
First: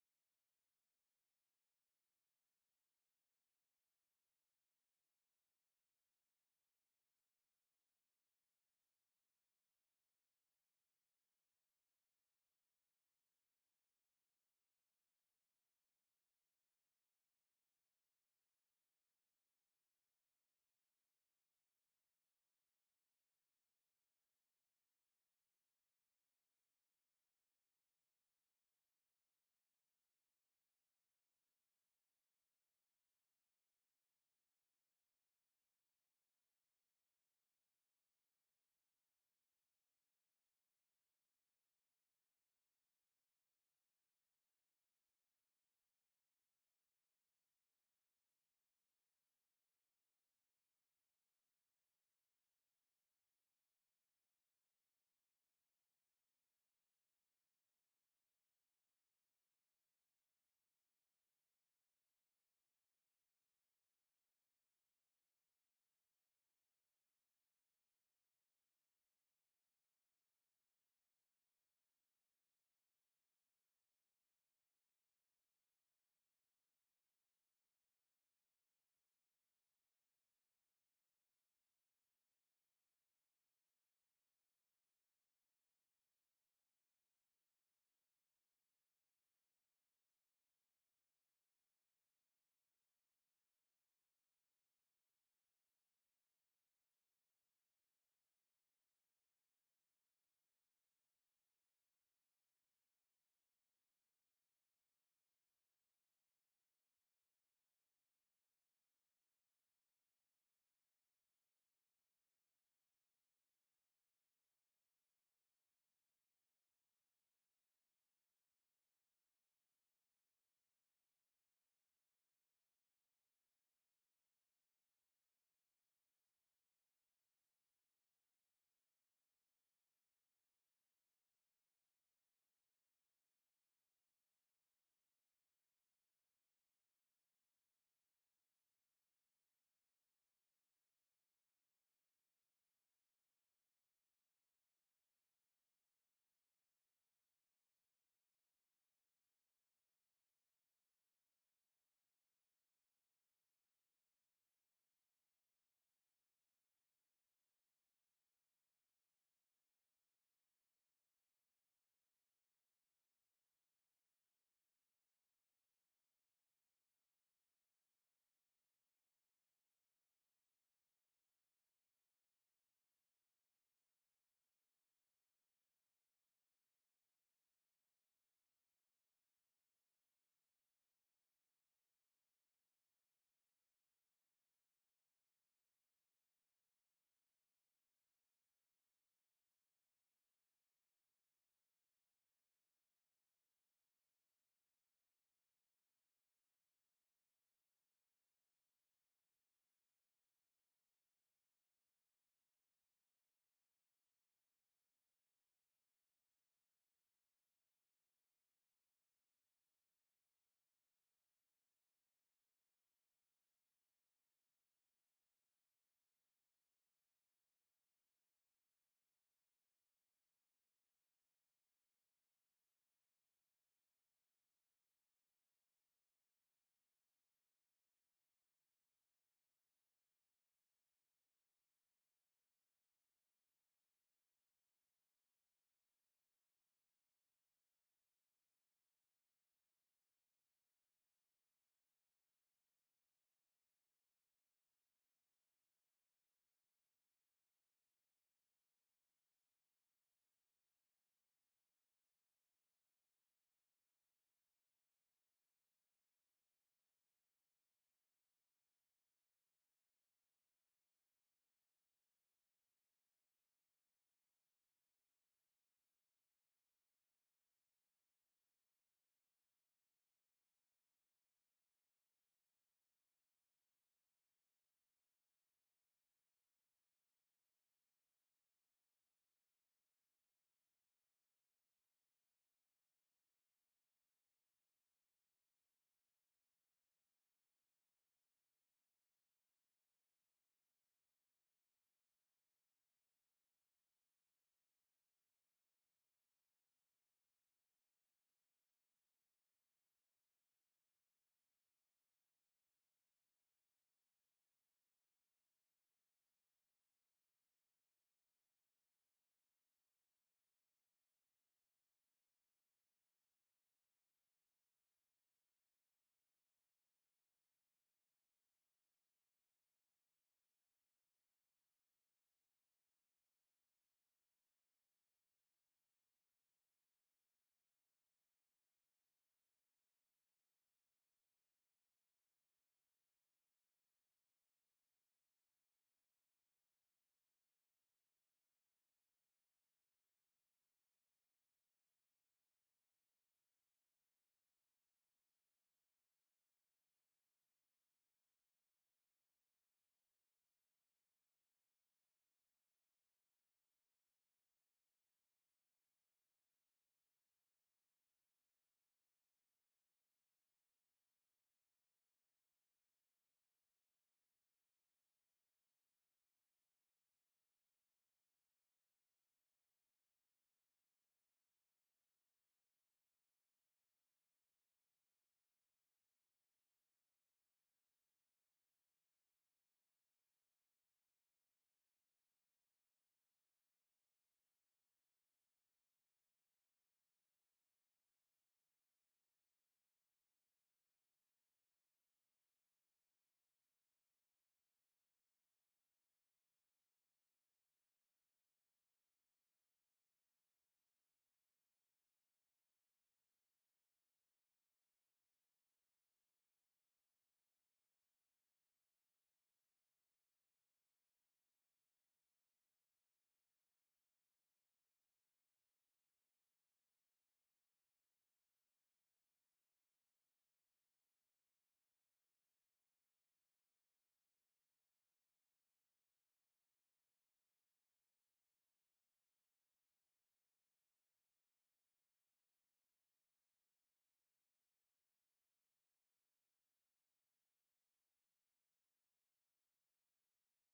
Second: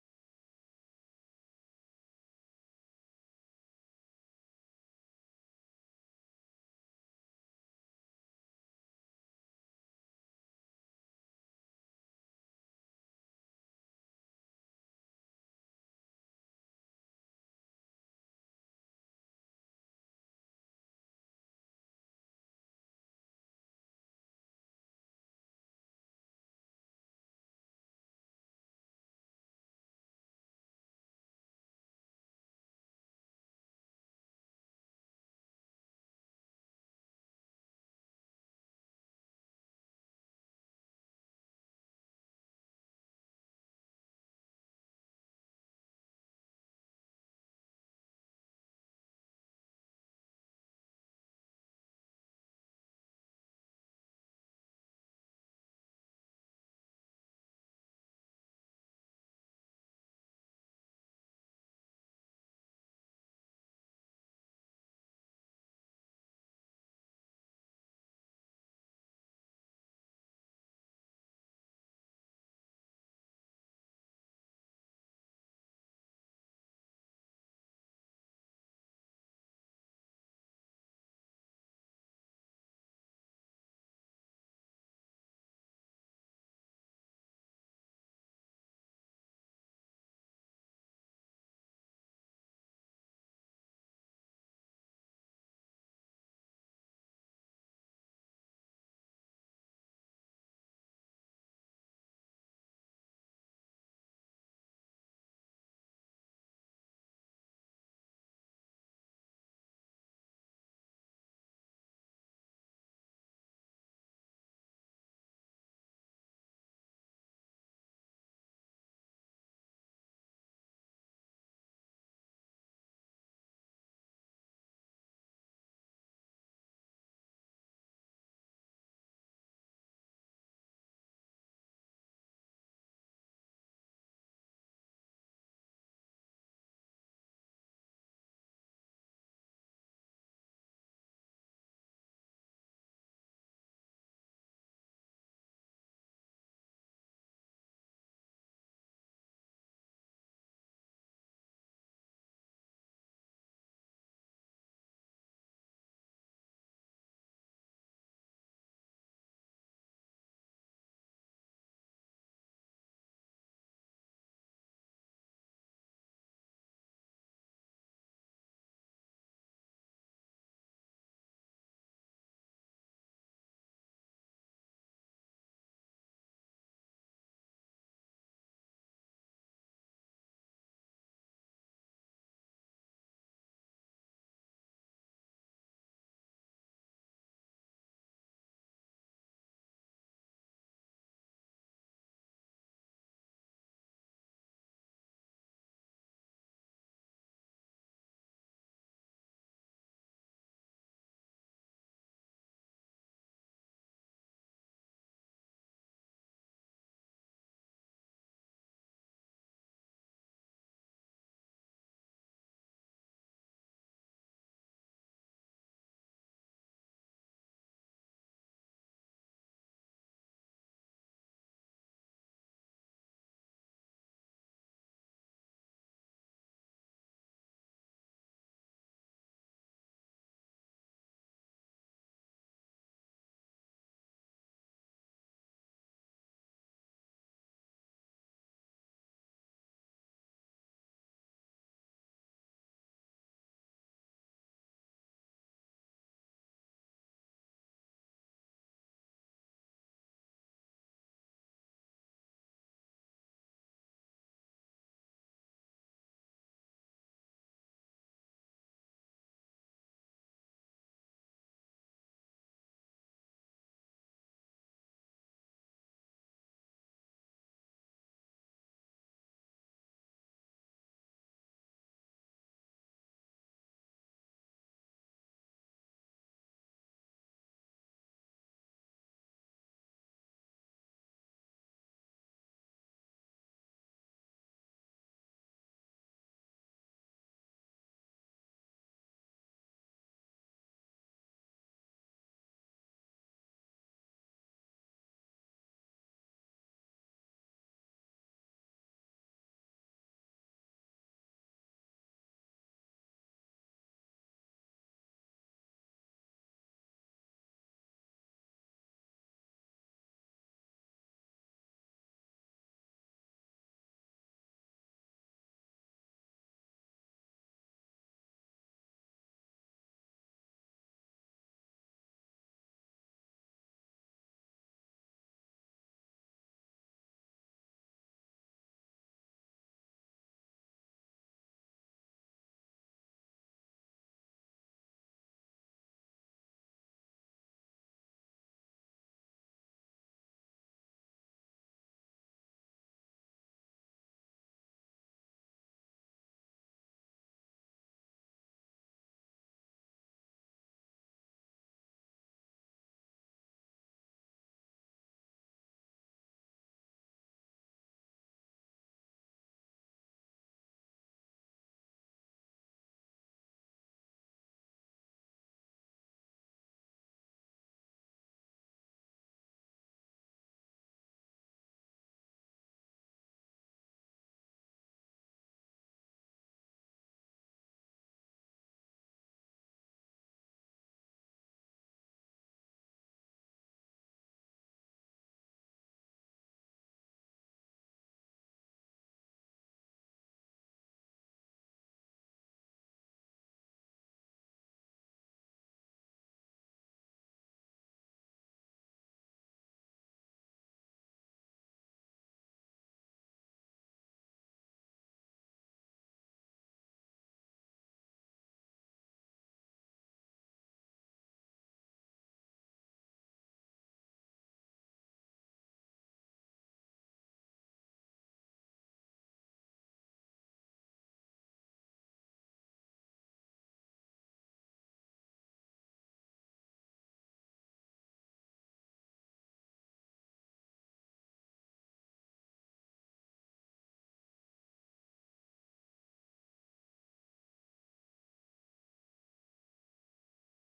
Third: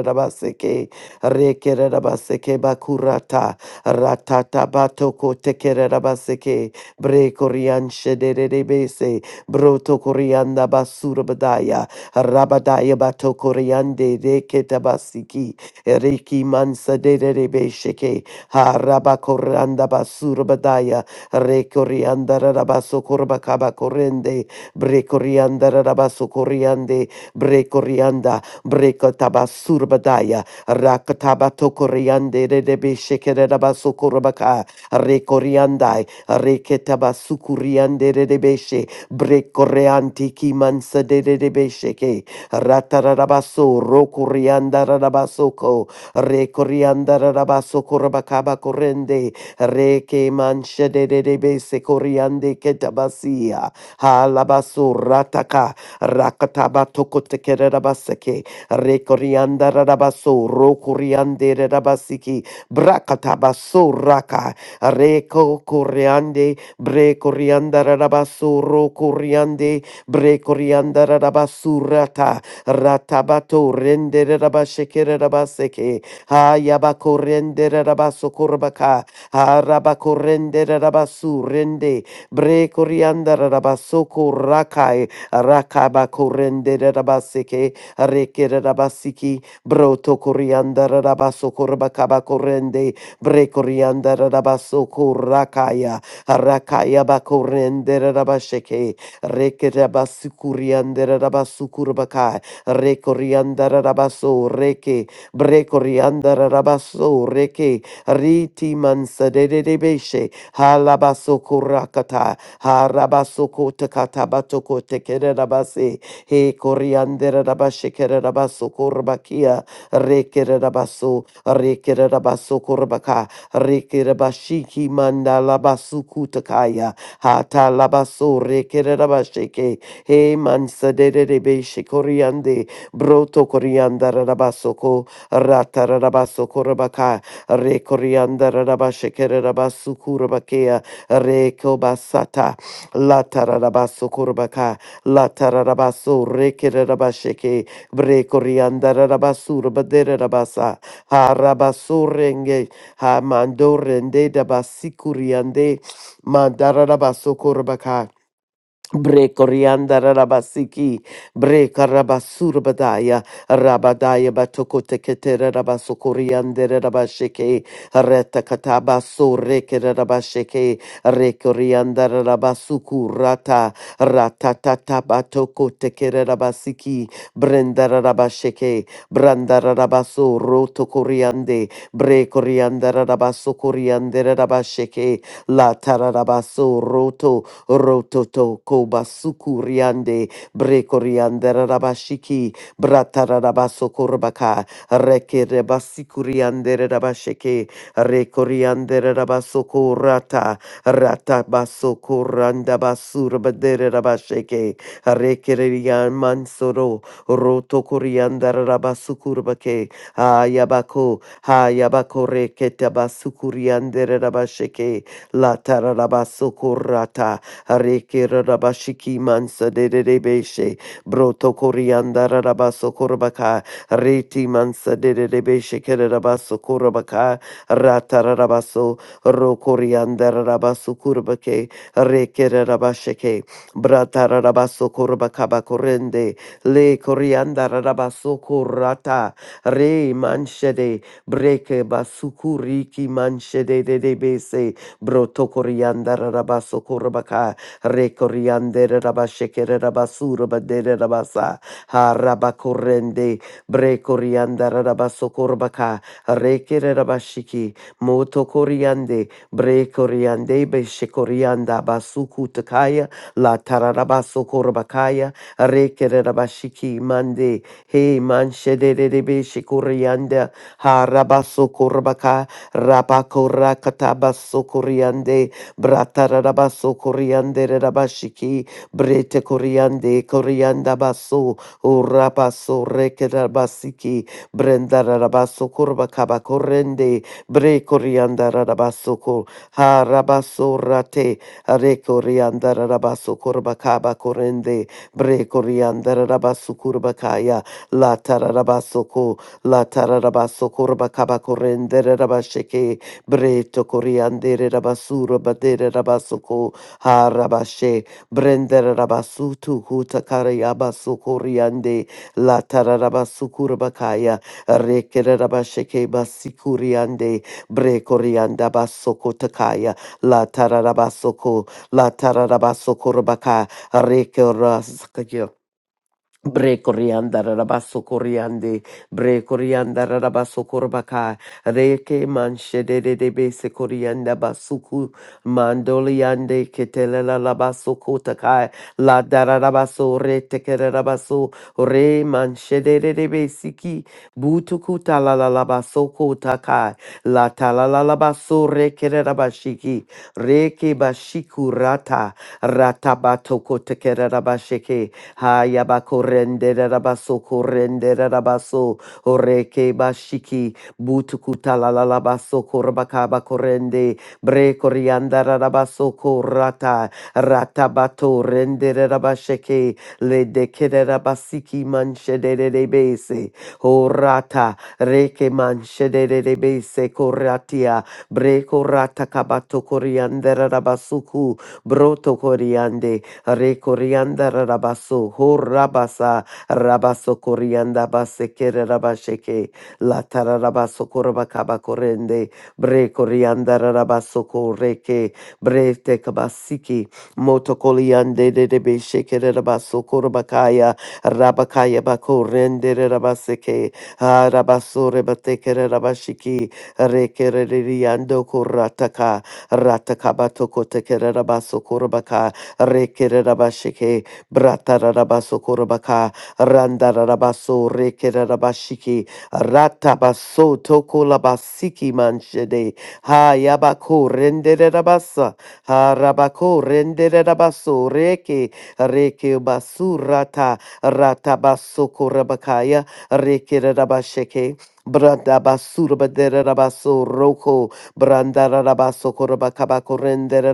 Speaker 2: rabaseke, Rekerabaseke bakurata. Ratata batoko tekerabaseke. Bre korian shederebese. Broto korianda basurabadaya. Rabadaya bato koriande reketabasiki. Reki mansa dederebesheke. Harabakoranda basurabadaya. Rekorianda rabaso korbakaba korende. Bre korianda rabaso koriande. Bre korianda. Rakataba tokoriande rebe shekereba sokorabaka. Rekoriandai. Reketaba sukuriande rebe she. Brekoreanti kimansa de rebe sheke. Ratarabaso rokorianda rabasoko. Rekorianda rabasokorabakaba korende. Reke manche de rebe sekoriande ketabasia. Halabaso rataka. Rakataba tokotekerabaseke. Rekorianda Rabaso, Rokoriande Rabasiki, Brakatabaso Raka, Reko Koreande, Brekorianda Rabaso, Rokoriande, Brekorianda Rabasurata, Ratabato, Rende Rabashekere Rabaseke, Hayabako Rende Rabaso Korbaka, Harabako Rende Rabasu Rende, Brekorianda Rabasoko Rakai, Rakabako Rende Rabaseke, Rekere rabasiki broto corianda rabaso corbacaba corrende brecorianda rabaso corracaya rakaya bacorrende rabasheke rekere rabasicurianda rabasucurbacai recorianda rabaso reke bre brecorianda rabaso reke riti mansadede de beshe halabaso corracata harabaso cotacatabatoco tekere rabase he coriander rabashekere rabaso korbakia rekere rabaso rekere rabaso korbaka rekere bashiki manda labasu kutakaya hata labaso rekere rabasheke he mansa de rebeshe coriande broto coriander rabasoko rata rabaso korbaka re coriander rabashekere rabasu kurbakea reko basata la tararabaso La tararabaso rekerabasheke. Brekoriandarabasur baderabasa. Harabaso renge. Hamando rende dabasi kuriande. Mandarabaso korbaka. Brekorianda rabasiki, breka rabasurbadaya, rabadaya batokote ketere rabasokoriande rabasheke, reta kataba so reke rabasheke, rekorianda rabasuku rata, ratatata batokote kere rabasiki, brenda rabasheke, branda rabaso roto koriande, brekorianda rabasokoriande rabasheke, la tararabaso roto rototo kobasuku riande brekoriandera rabashiki bratarabaso korbaka rekerebasikuriandere rabasheke rekoriandere rabasoko rata ratabaso koranda basurbadere rabasheke rekerian mansoro roto koriandere rabasukurbake hayabako hayabako rekete basukuriandere rabasheke la tararabasoko Areke Rabashiki Mansa de de de Debeshe, Broto Corianda Rabaso Korabaka, Reti Mansa de de de Debeshe Kerabaso Korabaka, Rata Rabaso, Rokorianda Rabaso Kurabake, Reke Rabasheke, Brata Rabaso Korabakaba Korende, Le Corianda Rabaso Korata, Re Manshede, Breke Basukuriki Manshede de de beše. Broto Corianda Rabaso Korabaka, Rekoriandere rabashekere rabasuro badere rabasa. Harabakorende. Brekoriandara rabasokorbaka. Rekere rabashiki. moto Motokoriande. Brekoriande beshekorianda basukutakaya. La tararabasokorbakaya. Rekere rabashiki mande. He manshedere beshekorianda. Harabasokorbaka. Rabakorakatabaso. Sokoriande Bratarabaso Coriande Rabashiki, Brete Coriande, Corianda Baso, Urabaso Rekerabasiki, Brenda Rabaso Curva Cabacorende, Bre Corianda Rabaso Cor, Harabaso Rate, Are Corianda Rabaso Curva Cabacorende, Bre Corianda Rabaso Curva Kaya, La Tararabaso Co, La Tararabaso Curva Cabacorende Rabasheke, Breto coriandere rabasura badere rabasoko harabashe brendere rabasutu huta karayabasu coriande la tararabasukura bakaya rekere rabasheke basikuriande bre corianda basoko takaya la tararabasoko la tararabasoko rabaka reke raskaya. Bre corianda rabaso coriande, bre corianda rabaso corbacai, reke manche de de de base corianda basuku, mandoliande ketelela labaso kotakai, la darabaso re tekerabaso, re manche de de de besiki, butukuta la la labaso kotakai, la tala la labaso re kerabashiki, reke bashiku rata, ratabato kotekerabasheke, Hayabakorende rabaso korende rabaso oreke bashiki butukuta la la la baso korbakaba korende bre korianda rabaso korata ratabato rende rabasheke le dekere rabasiki manshedere rebese orata reke manshedere rebese koratia bre korata kabato korianda rabasuku broto koriande Rekorianda Rabaso, Ho Rabasa, Rabaso Corianda Basekere Rabasheke, Latara Rabaso Corabacaba Corende, Bre Corianda Rabaso Coreke, Bre Tecabasiki, Motocoliande de de Beshekere Rabaso Corabacaya, Rabakaya Bacorende Rabaseke, ha Rabaso Rebatekere Rabashiki, Rekere Riando Corataka, Ratakabatoko Tekere Rabaso corabacaya. Rekerabashike, Bratarabaso Korabaka, Randarabaso, Rekerabashiki, Ratabaso Tokolabasiki Manshede, Hayabako Renderabasa, Harabako Renderabaso, Reke, Reke Basurata, Ratabaso Korabakaya, Rekerabasheke. Branda basura badera rabaso roko branda rabaso korabakabako rendera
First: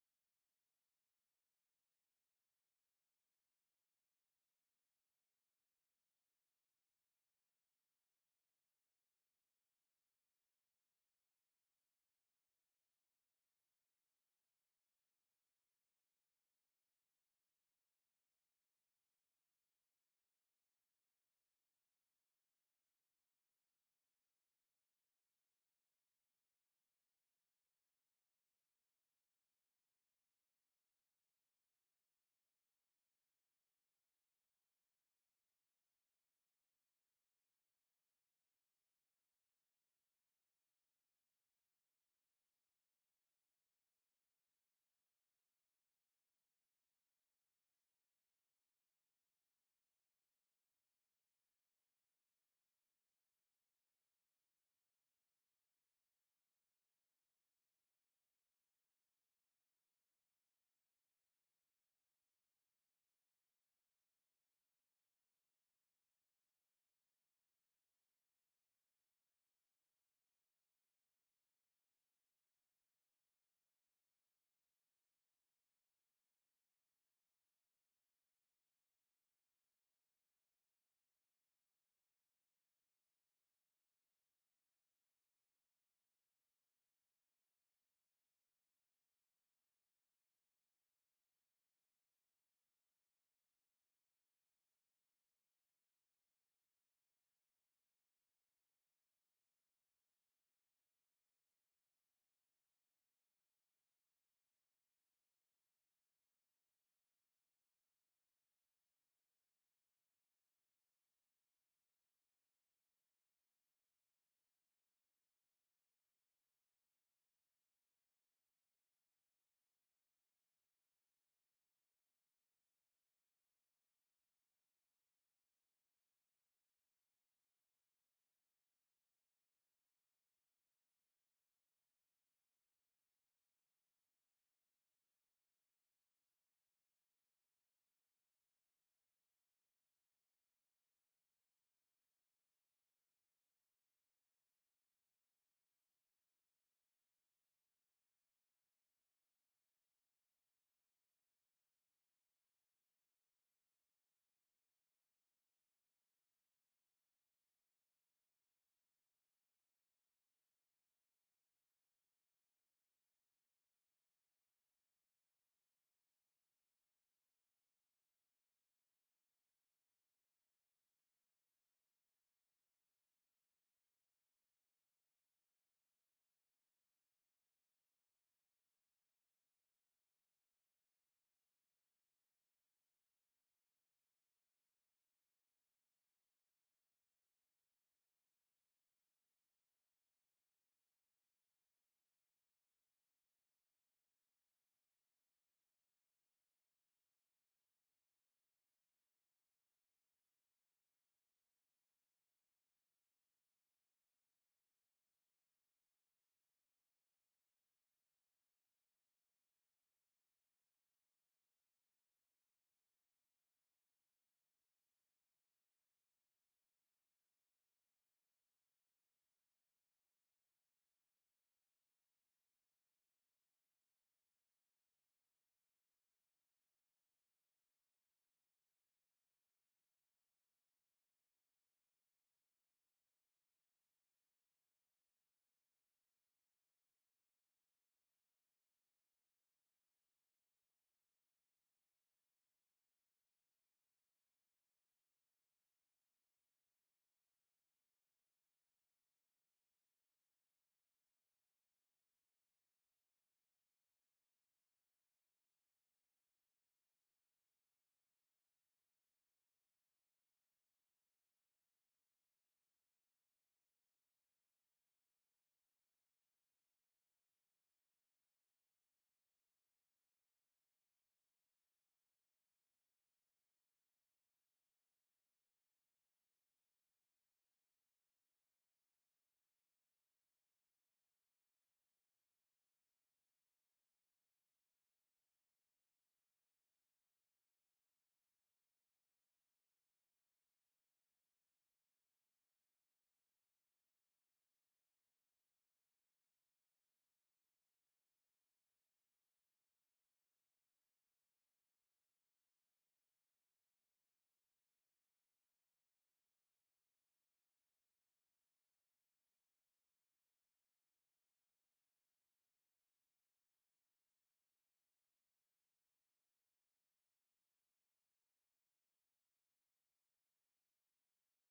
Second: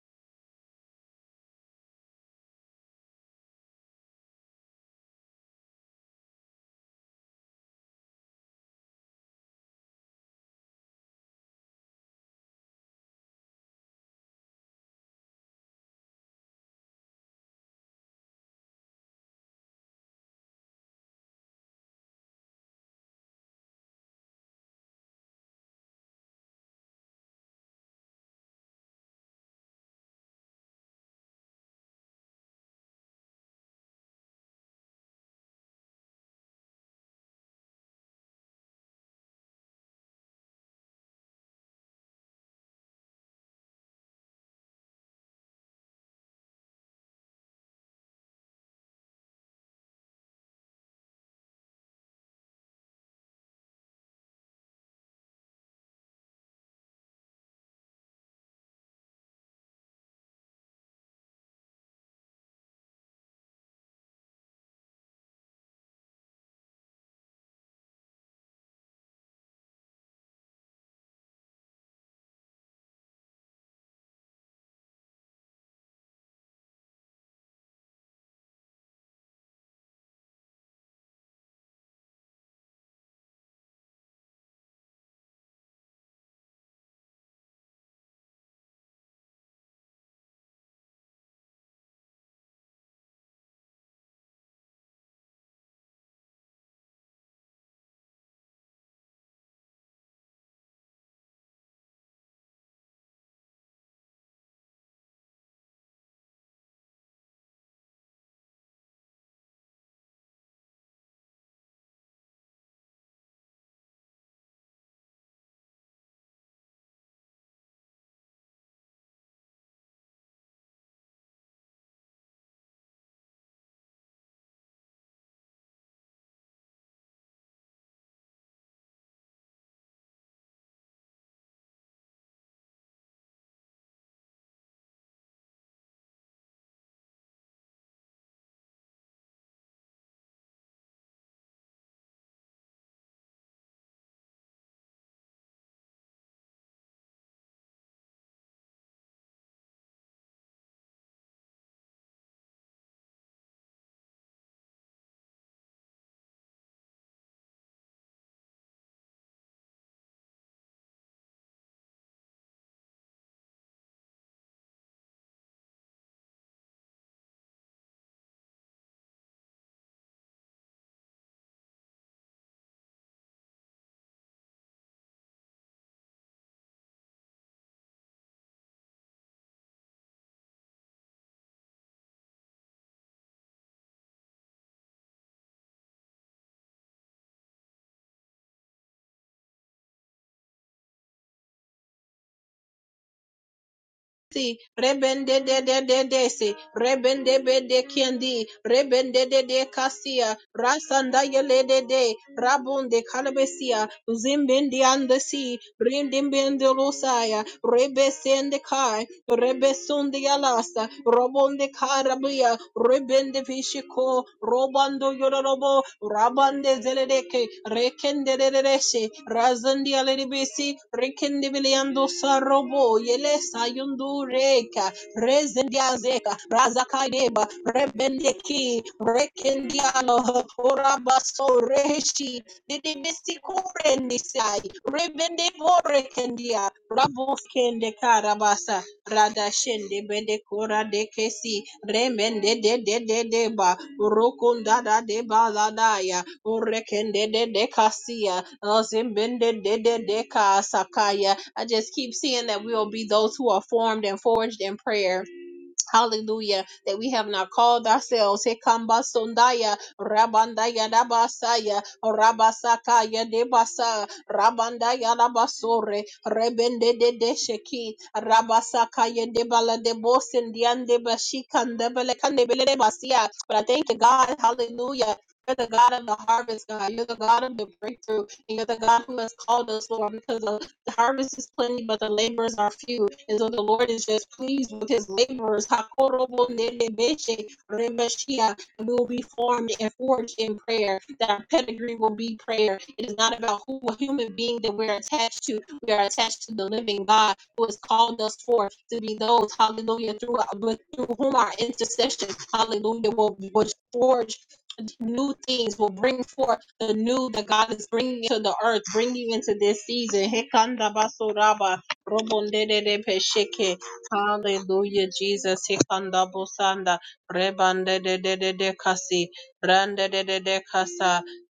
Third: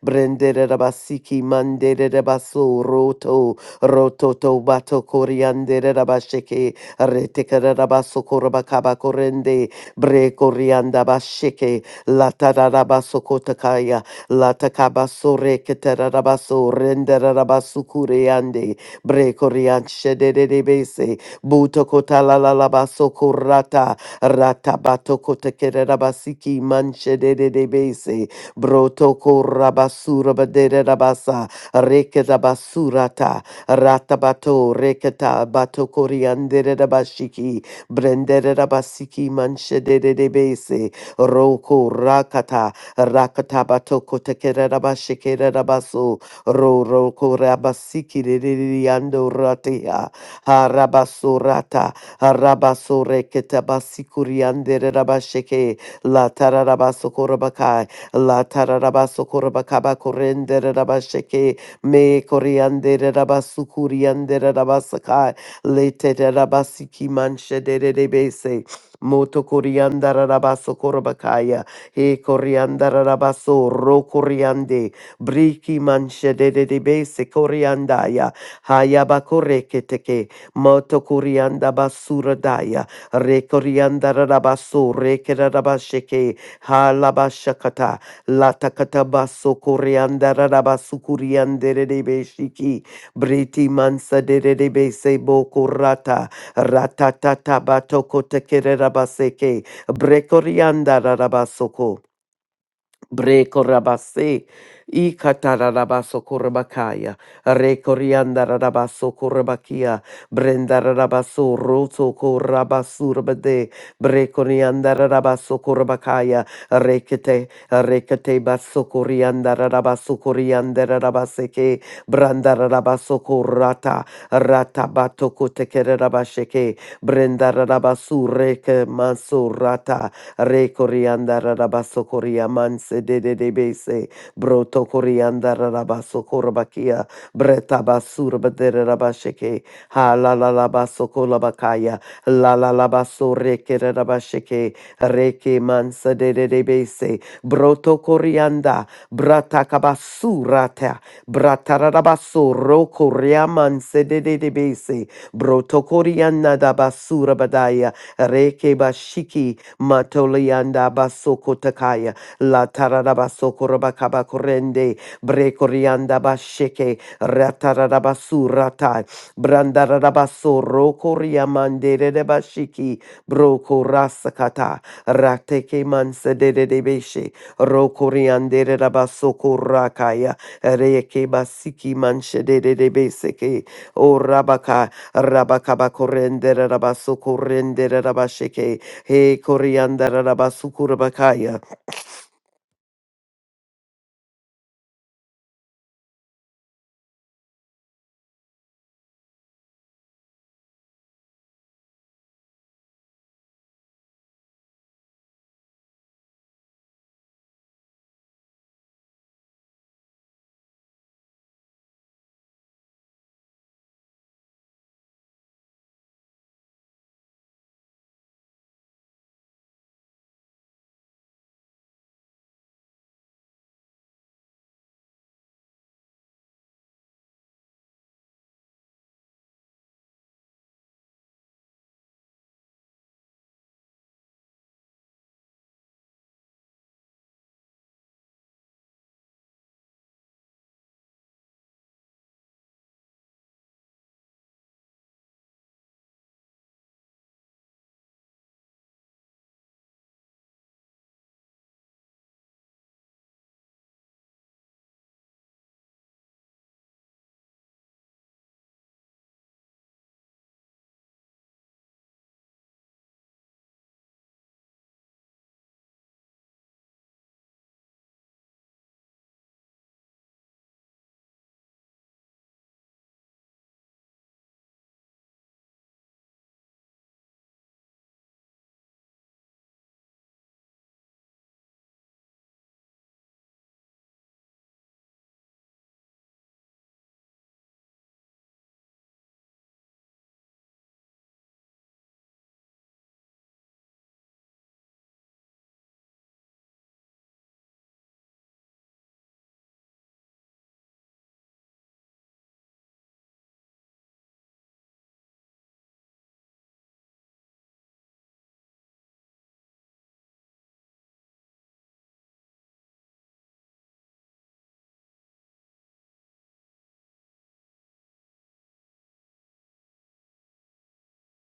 Speaker 2: Brendere Rabasiki Mandere Rabaso Roto roto to Bato Coriandere Rabasheke Retekere Rabaso Korabakaba Korende Bre Corianda Basheke Latara Rabaso Kotakaya Latakabaso Reketera Rabaso Rendere Rabasu Kuriande Bre corianche de de Bese Buto Kotala Labaso Korata rata Ratabato Kotekere Rabasiki manche de de Bese Brotoko rabasura badere rabasa. Reketa basurata. Ratabato reketa batokoriandere rabashiki. Brendere rabasiki manshedere debese. Roko rakata. Rakata batoko tekere rabashikere rabaso. Ro roko rabasiki riando ratia, Harabasurata. Harabaso reketa basikuriandere rabasheke. La tararabaso korabakai. La tararabaso korabakaba korendere rabasheke me koriandere rabasukuriandere rabasaka le terabasiki manshedere rebese. Moto coriandara rabaso korabakaya, he coriandara rabaso ro coriande, briki manche de koriandaya de base hayaba koreketeke, moto corianda basura daya, re coriandara rabaso, re kerabasheke, halabashakata, Latakataba sokorianda raraba sukuriande rebe shiki. Briti mansa de rebe sebo kurata. Ratatata batoko tekere rabaseke. Brekorianda rarabasoko. Breko rabase, i katarabaso korabakaya, rekorianda rabaso korabakia, brenda rabaso roto korabasurabade, brekorianda rabaso korabakaya, rekete, rekete baso korianda rabaso korianda rabaseke, branda rabaso korata, rata bato kotekere rabasheke, brenda rabasu reke maso Re coriandara rabaso coriamanse de de de bese. Broto coriandara rabaso corbakia. Breta basur badere rabasheke. Ha la la la baso colabacaya. La la la baso reke rabasheke. Reke mansa de de de bese. Broto corianda. Brata cabasurata. Bratarabaso roko riaman sedede de de bese. Brotokoriana da basura badaya. Reke bashiki Matolianda basoko takaya. La tarara basoko rabakaba korende. Brekorianda basheke. Ratarara basu ratai. Brandarara baso roko riamandere de bashiki. Broko rasakata. Rateke manse de de beshe. Roko riandere rakaya. Reke basiki manche de de de beseke. O rabaka. Rabakaba korende rabasoko rende rabasheke. He coriandara rabasukura bakaya.
Speaker 1: si rebende de de de de si rebende be de kendi rebende de de kasia rasanda yele de de rabunde kalabesia zimbindi ande si rindimbindi lusaya rebesende kai rebesundi yalasa robonde karabia rebende vishiko robando yororobo rabande zeleleke rekende rereshe razandi alebisi rekende biliando sarobo yelesa yundu reka rezendiazeka razakadeba rebendeki rekendialo orabaso reheshi didibisi kurenisai Rebende borekendia, rabofkende karabasa, radashende bende kora de kesi, remende de de de de ba, da de ba urekende de de kasia, zimbende de de de kasakaya. I just keep seeing that we will be those who are formed and forged in prayer Hallelujah. That we have not called ourselves Hekamba Sondaya Rabandaya Dabasaya Rabasakaya Debasa Rabandaya Dabasore Rebende de Desheki Rabasakaya Debala de Bosendian de Bashikan Debele Kandebele de But I thank you, God, hallelujah. You're the God of the harvest, God. You're the God of the breakthrough. And you're the God who has called us, Lord, because the the harvest is plenty, but the laborers are few. And so the Lord is just pleased with his laborers. Hakorobo nenebeshe remeshia. And we will be formed and forged in prayer. That our pedigree will be prayer. It is not about who a human being that we're attached to. We are attached to the living God who has called us forth to be those, hallelujah, through, through whom our intercession, hallelujah, will, will forge new things will bring forth the new that God is bringing to the earth, bringing into this season. Hekanda basoraba. Robondedede pesheke. Hallelujah, Jesus. Hikanda busanda. Rebandedede kasi. Brandedede kasa.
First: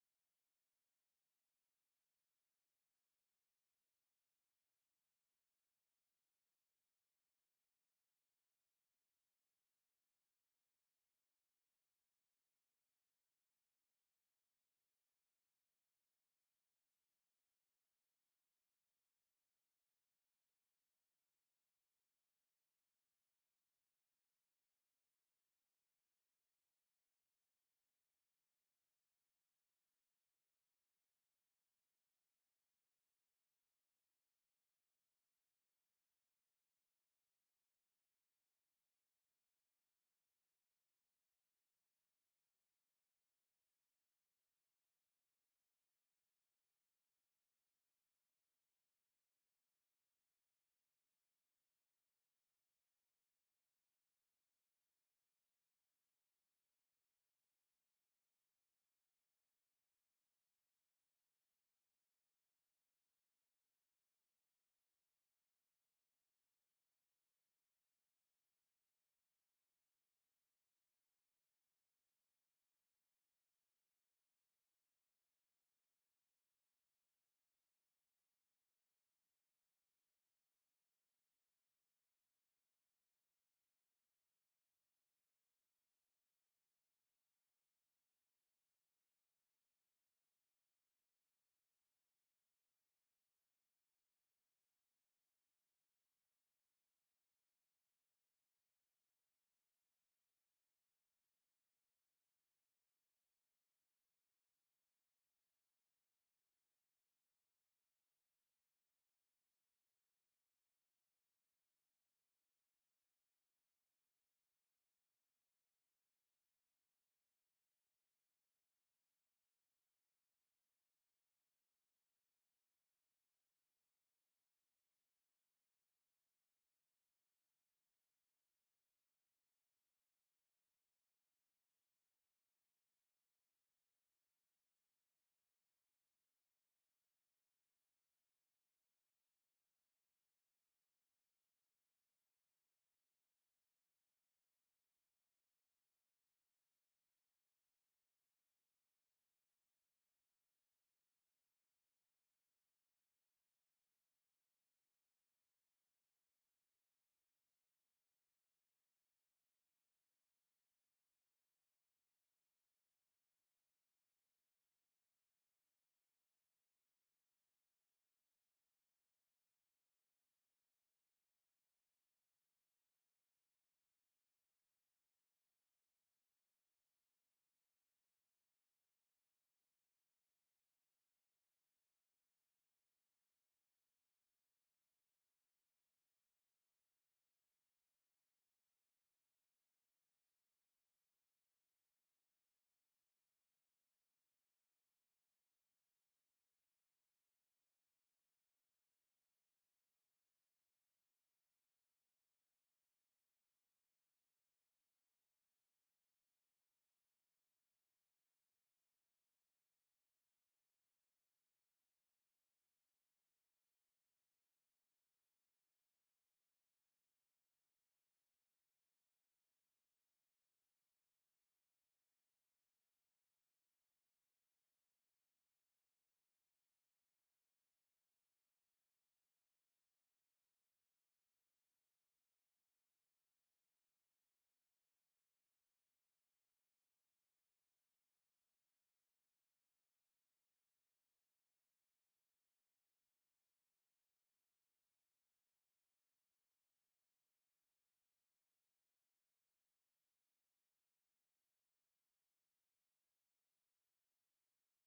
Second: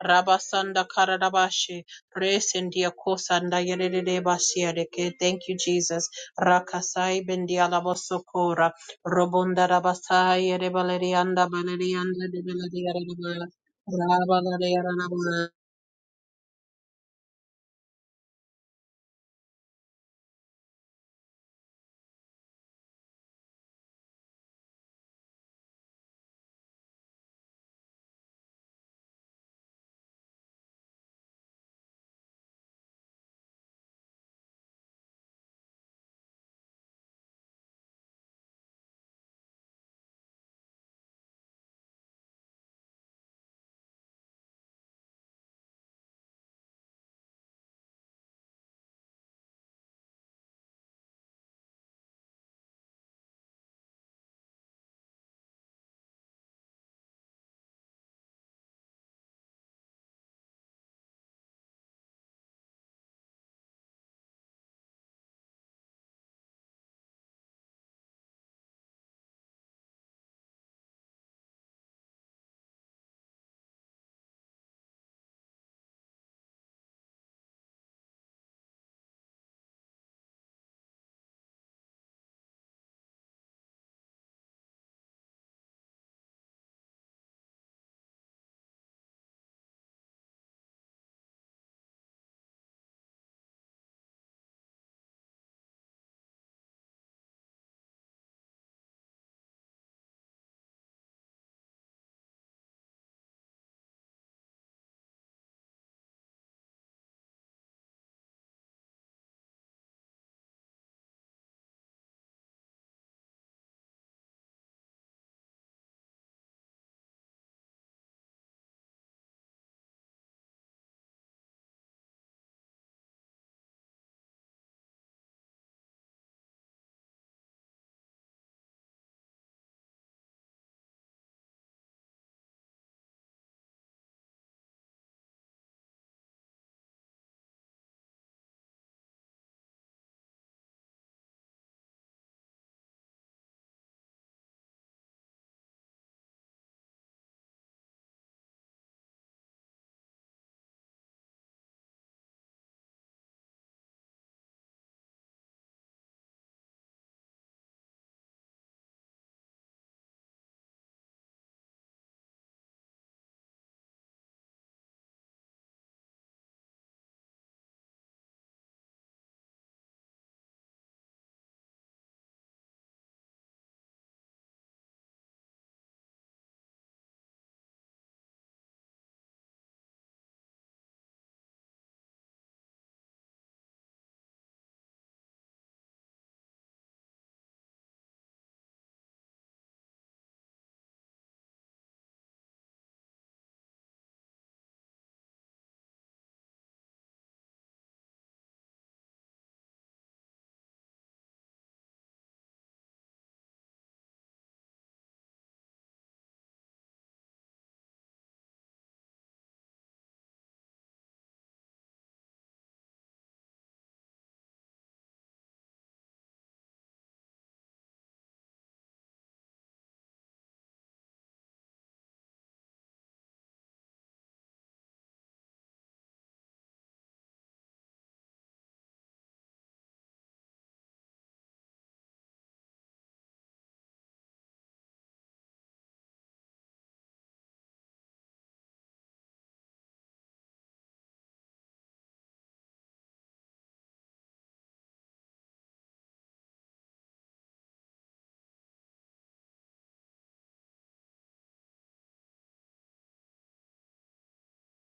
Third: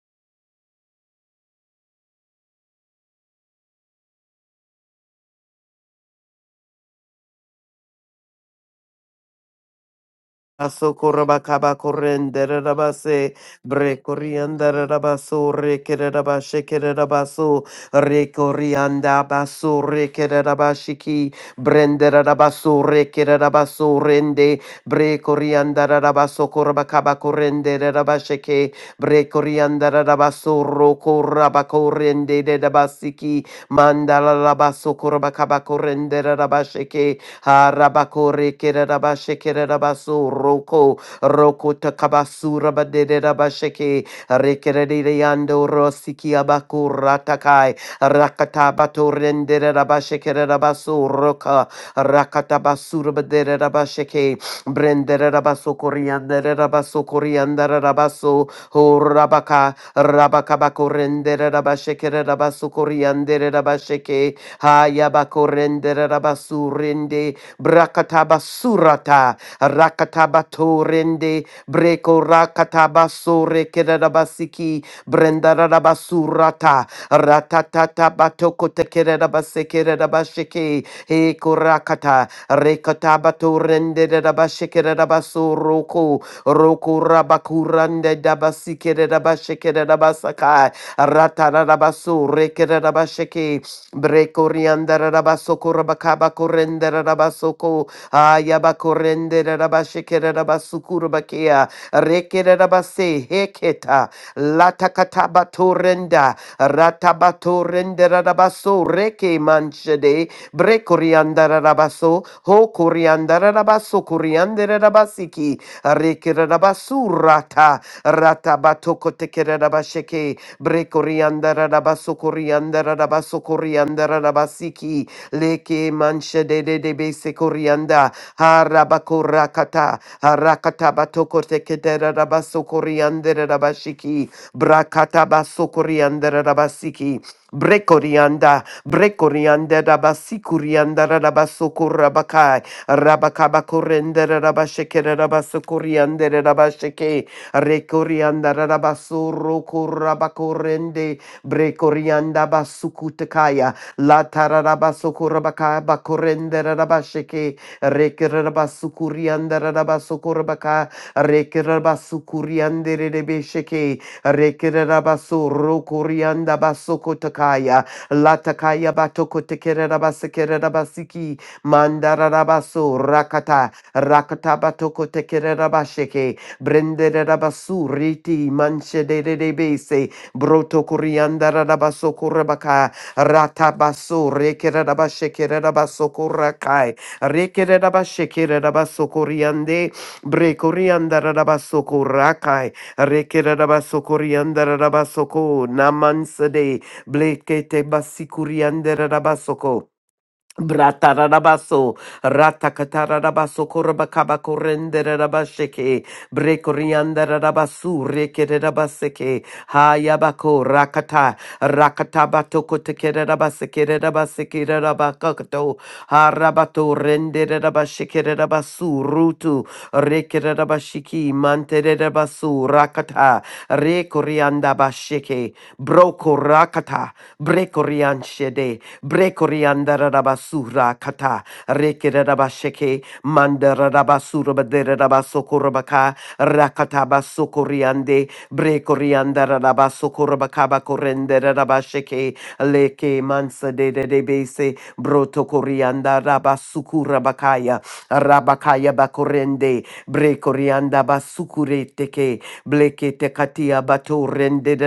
Speaker 1: Rabasanda karadabashi. Resendia kosanda yedede basiadeke. Thank you, Jesus. Rakasai bendiala bosokora. Robonda rabasai yede
Speaker 2: Asokora
Speaker 1: balerianda
Speaker 2: bakaba
Speaker 1: balerianda de
Speaker 2: korendere rabase.
Speaker 1: balerianda.
Speaker 2: Bre coriandara
Speaker 1: Rabalerianda.
Speaker 2: rabaso rekere rabashekere rabaso. Re corianda baso rekere rabashiki. Brendere rabaso rekere rabaso rende. Bre coriandara rabaso korbakaba korendere rabasheke. Bre coriandara rabaso roko rabakorende de rabasiki. Mandala rabaso korbakaba korendere rabasheke. Harabakore kerabashekere rabaso roko roko takabasura badere rabasheke rekerere yando rosiki abaku takai rakatabato rendere rabashekere rabaso roka rakatabasura badere rabasheke brendere rabaso koriandere rabaso koriandere rabaso ho rabaka rabakabako rendere rabashekere rabaso koriandere rabasheke Hayabakorendere rabasu rende brakataba surata rakataba torende breko rakataba sore kerabasiki brendaraba surata ratatata batoko tekeraba sekeraba sheke he korakata rekataba torende raba shekeraba soroko roku rabakurande daba sikeraba shekeraba sakai rataraba sore keraba sheke Brekorianda rabasoko rabakaba korenda rabasoko ayaba korende rabashekera rabasukuru bakia rekera rabase heketa latakataba torenda ratabato rendera rabaso reke manchede brekorianda rabaso ho korianda rabaso korianda rabasiki rekera rabasurata ratabato kotekera rabasheke Bre coriandara da basso coriandara da basso coriandara da basiki. Leke manche de de de base corianda. Harabakorakata. Harakata batoko tekedera da basso coriandara da bashiki. Brakata basso coriandara da basiki. Bre corianda. Bre corianda da bassi coriandara da basso corabakai. Rabakaba correndera da bashekera da basso coriandara da basheke. Rekorianda Rabasuro Korabakorende Brekorianda Basukutakaya La Tararabasokorabaka Bakorende Rabasheke Rekerabasukurianda Rabasokorabaka Rekerabasukuriande Rebesheke Rekerabasuro Korianda Basokotakaya La Takaya Batokotekerabasiki Mandararabaso Rakata Rakata Batoko Tekerabasheke brendere rabasu riti manche de de de bese broto kurianda rabaso kurabaka rata baso rekere rabashe kere rabaso kurakai rekere rabashe kere rabaso kuriande bre kurianda rabaso kurakai rekere rabaso kurianda rabaso ko namanse de blekete basikurianda rabaso Bratarabaso, ratakatarabaso, korabakaba korenderabasheke, brekoriandarabasu, rekerabaseke, hayabako, rakata, rakatabato kotekerabaseke, rabaseke, rabakato, harabato, renderabasheke, rabasu, rutu, rekerabashiki, manterabasu, rakata, rekoriandabasheke, broko rakata, brekorianshede, Brekoriandarabasura kata rekere rabasheke mandara rekerabasheke mandarabasurabaderabasokoroba rakataba sokoriande brekoriandarabasokoroba korenderabasheke leke mansa de de de bese brotokoriandarabasukurabakaya rabakaya bakorende brekoriandabasukureteke bleke tekatia batorende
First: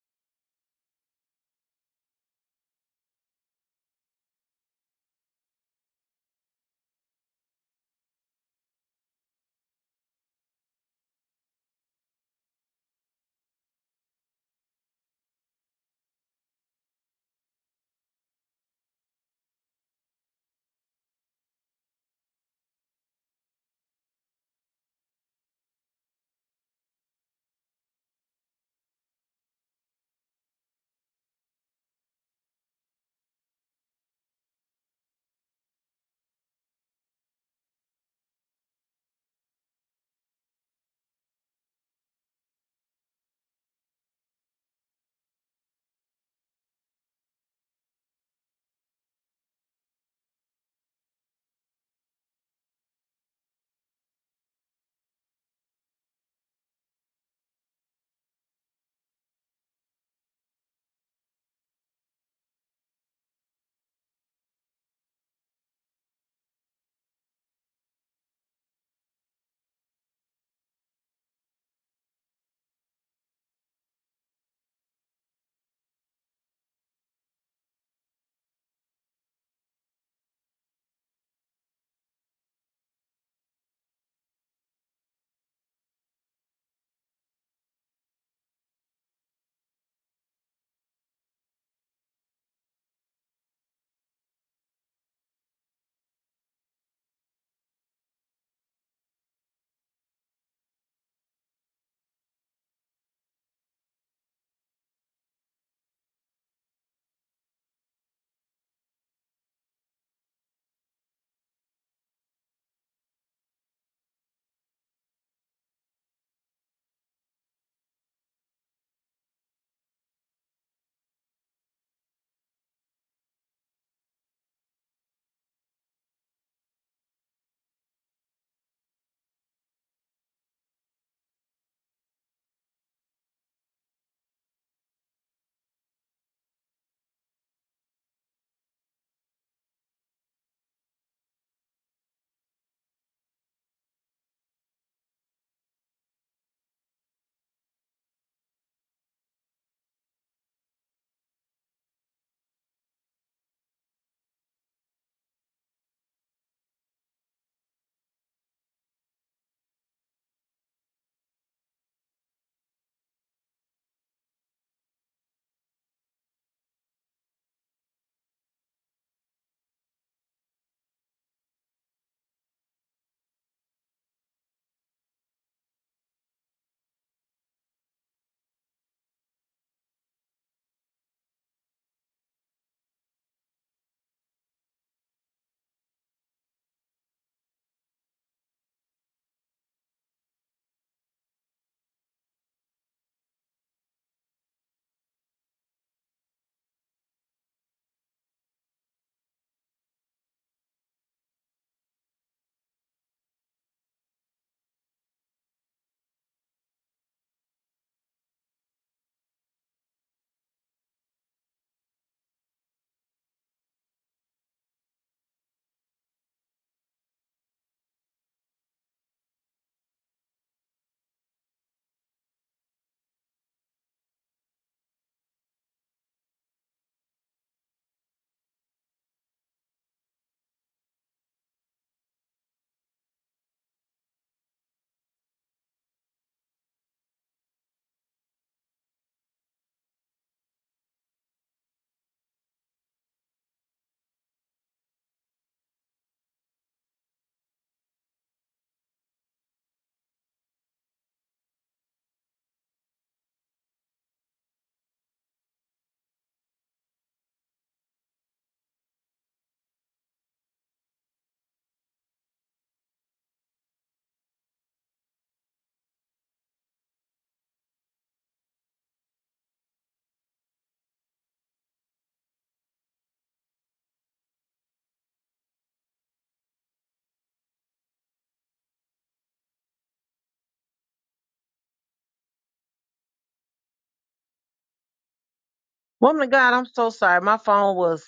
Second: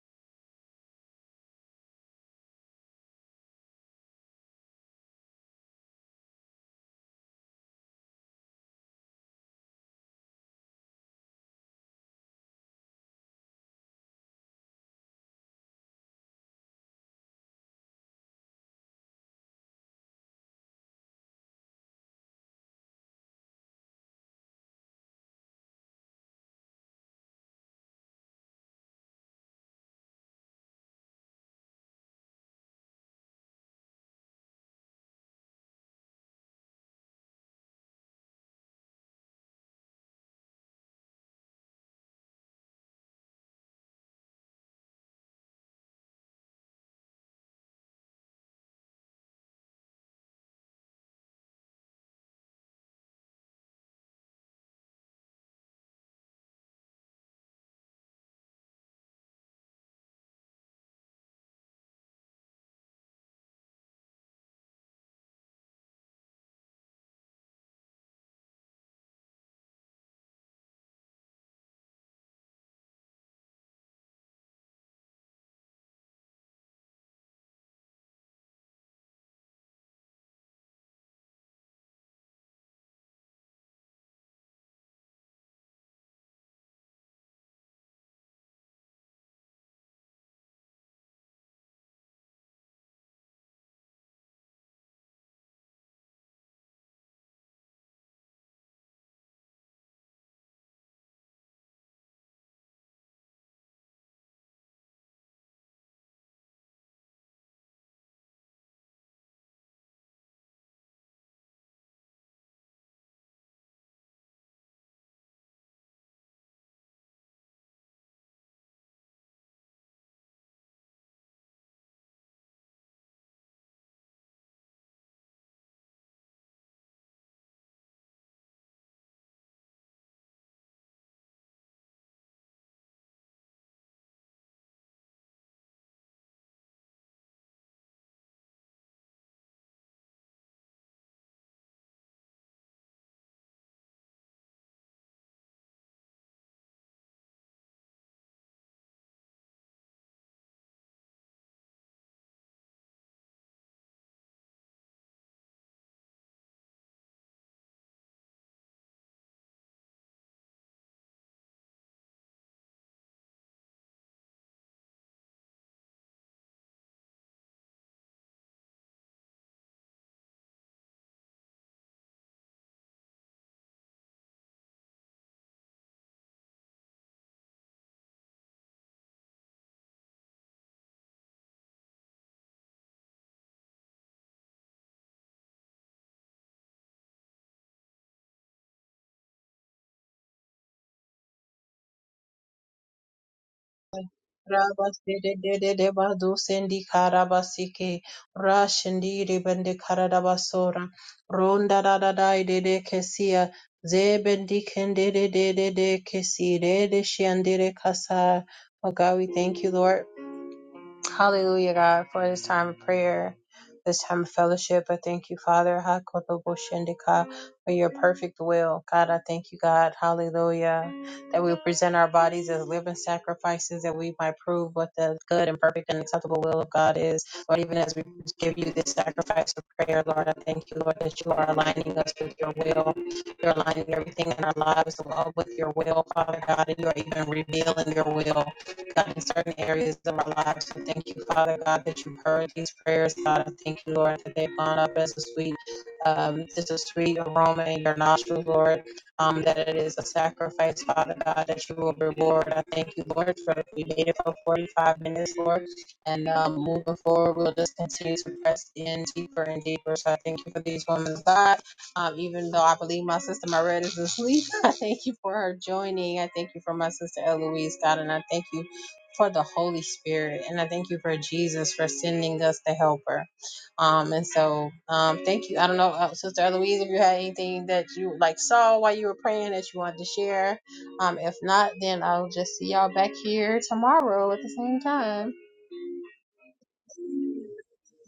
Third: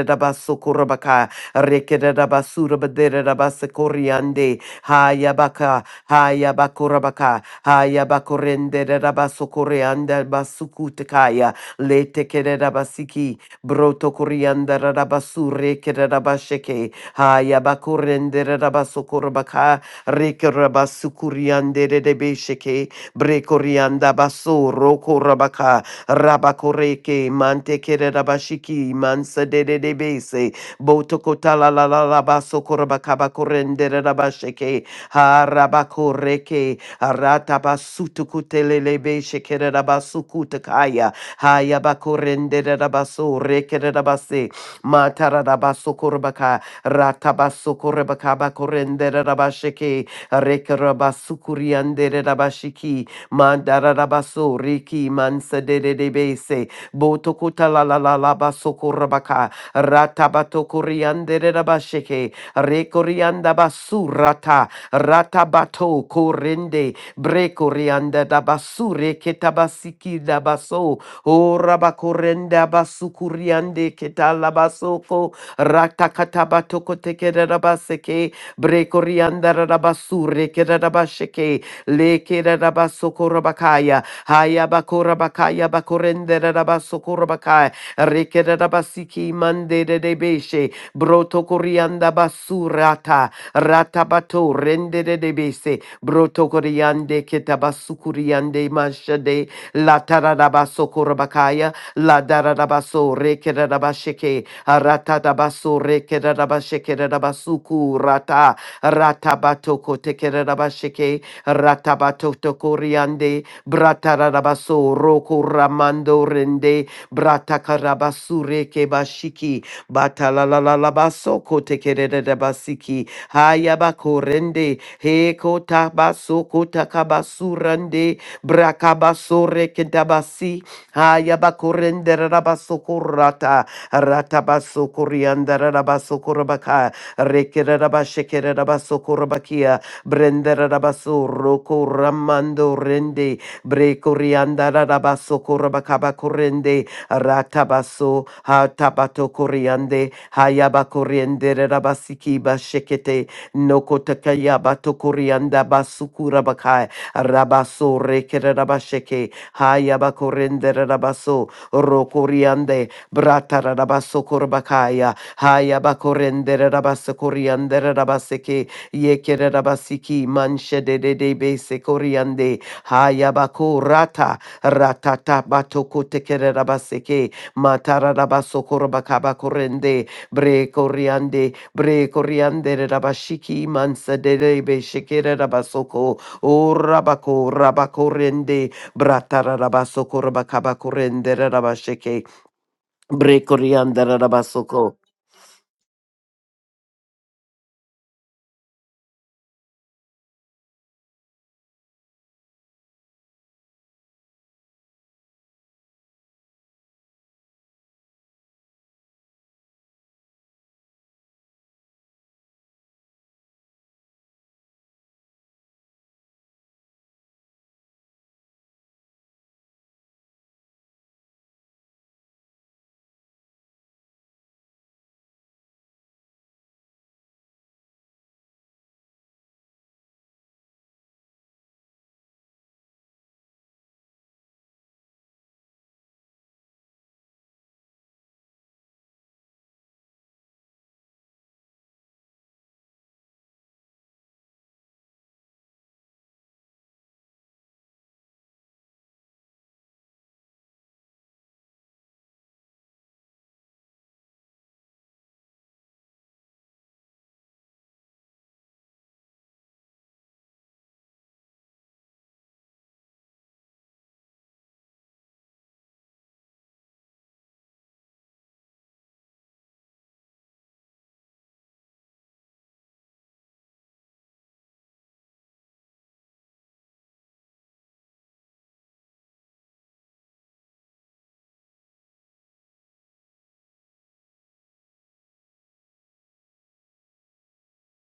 Speaker 2: Rekerabasura Baderabasa Coriande, Hayabaka, Hayabakorabaka, Hayabakorende Rabaso Corianda Basukutakaya, Lete Kerabasiki, Broto Corianda Rabasure Kerabasheke, Hayabakorende Rabaso Corabaka, Rekerabasukuriande Debesheke, Brekorianda Baso, Roko Rabaka, Rabakoreke, Mante Kerabashiki, Mansa de Debese, Botokotala la la la basokorabakabakorendere rabasheke. Harabakoreke. Aratabasutukutelelebe shekere rabasukutakaya. Hayabakorendere rabasorekere rabase. Matarabasokorabaka. Ratabasokorabakabakorendere rabasheke. Rekerabasukuriandere rabashiki. Mandararabaso riki mansa de de de bese. Botokota la la la la basokorabaka. Ratabato Kuriandere Rabasheke, Rekorianda Basurata, Ratabato Korende, Brekorianda Dabasure Ketabasiki Dabaso, O Rabakorenda Basukuriande Ketalabasoko, Ratakatabato Kotekere Rabaseke, Brekorianda Rabasure Kerabasheke, Lekere Rabasoko Rabakaya, Hayabakora Bakaya Bakorende Rabasoko Rabakaya, Rikerabasiki mande de debeshe. Broto corianda basurata. Ratabato rende de debese. Broto coriande ketabasukuriande manshade. La tararabaso korabakaya. La dararabaso rekerabasheke. Ratatabaso rekerabashekerabasuku rata. Ratabato kotekerabasheke. Ratabato tokoriande. Bratarabaso roko ramando rende. Bratakarabasure kebashiki. Batalalabaso kotekerere basiki. Hayabakorende. Hekota baso kotakabasurande. Brakabasore kentabasi. Hayabakorende rabasokorata. Ratabasokorianda rabasokorabaka. Rekerabashekere rabasokorabakia. Brendera rabasoro koramando rende. Brekorianda rabasokorabakabakorende ratabaso ha tabato koriande hayaba koriande rabasiki bashekete noko takayaba to korianda basukura bakai rabaso rekere rabasheke hayaba koriande rabaso rokoriande brata rabaso korbakaya hayaba koriande rabaso koriande rabaseke yekere rabasiki manche de de de base koriande hayaba korata Ratata batoko tekere rabaseke. Matara rabasokoro bakaba korende. Bre koriande. Bre koriande rabashiki mansa derebe shekere rabasoko. O rabako rabakorende. Bratara rabasokoro bakaba korende rabasheke. Bre koriande rabasoko.
Speaker 1: Rabasdededede Oh God, we thank you, Lord. Hallelujah, God, for this time of prayer, this time of fellowship. I thank you, Father, Hakodoboshendika, for your perfect will. God, I thank you, God. Hallelujah. That we present our bodies as living sacrifices, that we might prove what the good and perfect and acceptable will of God is. Lord, even as we give you this sacrifice of prayer, Lord, I thank you, Lord, that you are aligning us with your will. You're aligning everything in our lives Lord, with your will, Father God, and you are even revealing your will. God, in certain areas of our lives. We thank you, Father God, that you've heard these prayers, God. And thank you, Lord, that they've gone up as a sweet, um, just a sweet aroma in your nostrils, Lord. Um, that it is a sacrifice, Father God, that you will reward. I thank you, Lord, for we made it for 45 minutes, Lord. And um, moving forward, we'll just continue to press in deeper and deeper. So I thank you for these women's God. Um, even though I believe my sister Marette is asleep, [LAUGHS] I thank you for her joining. I thank you for my sister Eloise, God, and I thank you for the Holy Spirit. And I thank you for Jesus for sending us the helper. Um, and so um, thank you. I don't know, uh, Sister Eloise, if you had anything that you like saw while you were praying that you wanted to share. Um, if not, then I'll just see y'all back here tomorrow at the same time.
Speaker 3: Woman of God, I'm so sorry. My phone was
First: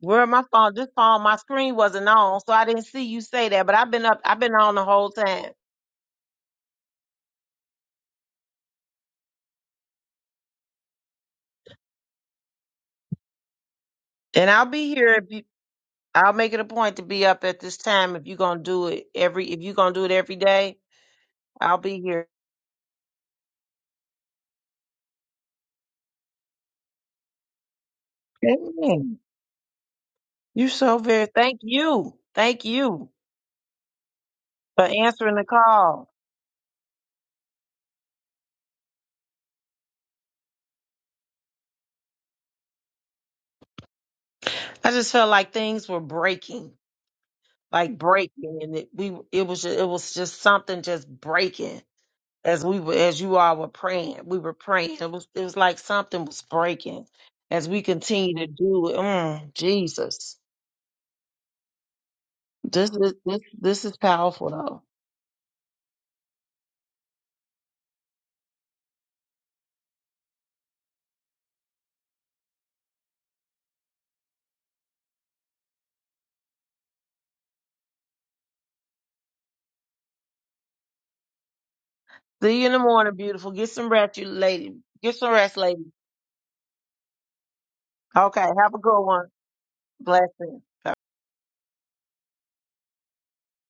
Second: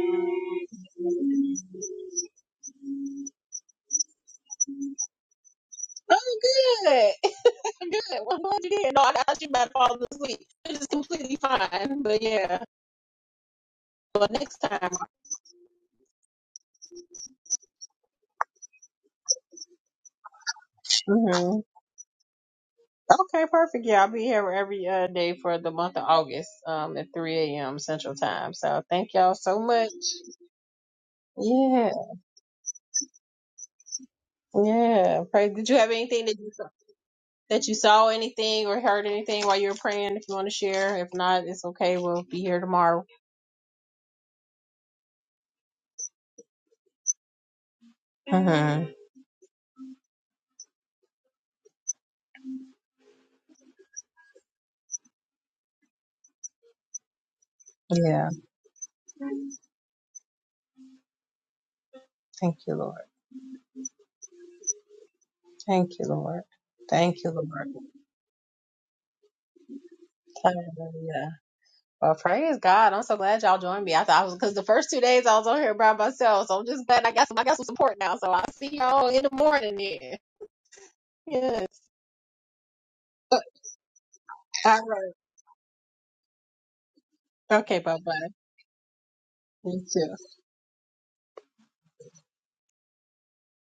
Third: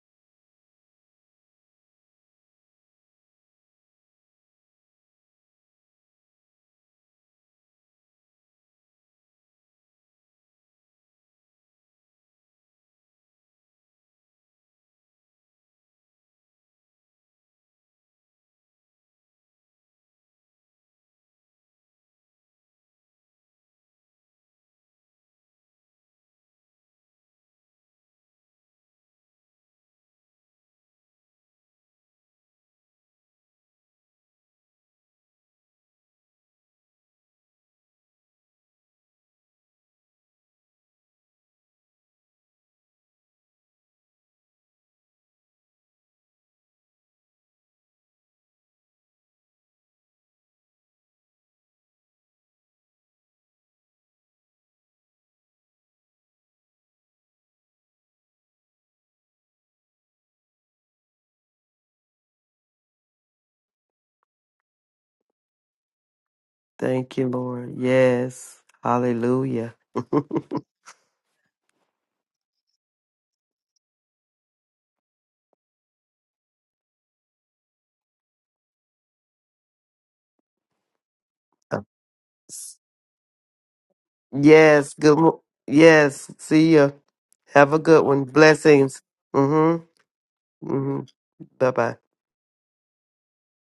Speaker 3: where my phone this phone, my screen wasn't on, so I didn't see you say that. But I've been up I've been on the whole time.
Speaker 1: Oh, good. [LAUGHS] good. Well, I'm glad you did. No, I thought you about to fall asleep. It is completely fine. But yeah, but
Speaker 3: And
Speaker 1: next
Speaker 3: I'll
Speaker 1: time.
Speaker 3: be here if you I'll make it a point to be up at this time if you're gonna do it every if you're gonna do it every day,
Speaker 1: Mhm.
Speaker 3: I'll be here.
Speaker 1: Okay, perfect. Yeah, I'll be here every uh, day for the month of August um, at 3 a.m. Central Time. So thank
Speaker 3: Amen.
Speaker 1: y'all so much.
Speaker 3: You're so very thank
Speaker 1: Yeah,
Speaker 3: you. Thank you for
Speaker 1: yeah.
Speaker 3: answering the
Speaker 1: Pray. Did you have
Speaker 3: call.
Speaker 1: anything that you saw, that you saw anything or heard anything while you were praying? If you want to share, if not, it's okay. We'll be here tomorrow.
Speaker 3: I just felt like things were breaking. Like breaking and
Speaker 1: hmm
Speaker 3: it we it was just, it was just something just breaking as we were as you all were praying we were praying it was it was like something was breaking as we
Speaker 1: Yeah.
Speaker 3: continue to do it mm, jesus
Speaker 1: Thank you,
Speaker 3: this
Speaker 1: Lord.
Speaker 3: is this this is powerful though
Speaker 1: Thank you, Lord. Thank
Speaker 2: Thank you,
Speaker 1: you, Lord.
Speaker 2: Lord. Yes. Hallelujah.
Speaker 1: Hallelujah. Well, praise God. I'm so glad y'all joined me. I thought I was because the first two days I was on here by myself. So I'm just glad I got some I got some support now. So I'll see y'all in the morning then. Yes.
Speaker 3: see you in
Speaker 2: [LAUGHS]
Speaker 3: the morning
Speaker 1: Uh,
Speaker 3: beautiful get some rest you lady
Speaker 1: All
Speaker 2: Yes.
Speaker 1: right.
Speaker 3: get
Speaker 2: Good.
Speaker 3: some
Speaker 2: mo-
Speaker 3: rest lady
Speaker 2: Yes. See ya. Have
Speaker 1: Okay,
Speaker 2: a
Speaker 1: bye
Speaker 2: good one.
Speaker 1: bye.
Speaker 3: okay have a
Speaker 2: Blessings.
Speaker 3: good one
Speaker 1: You
Speaker 2: Mm-hmm.
Speaker 1: too.
Speaker 3: blessing
Speaker 2: Mm-hmm. Bye bye.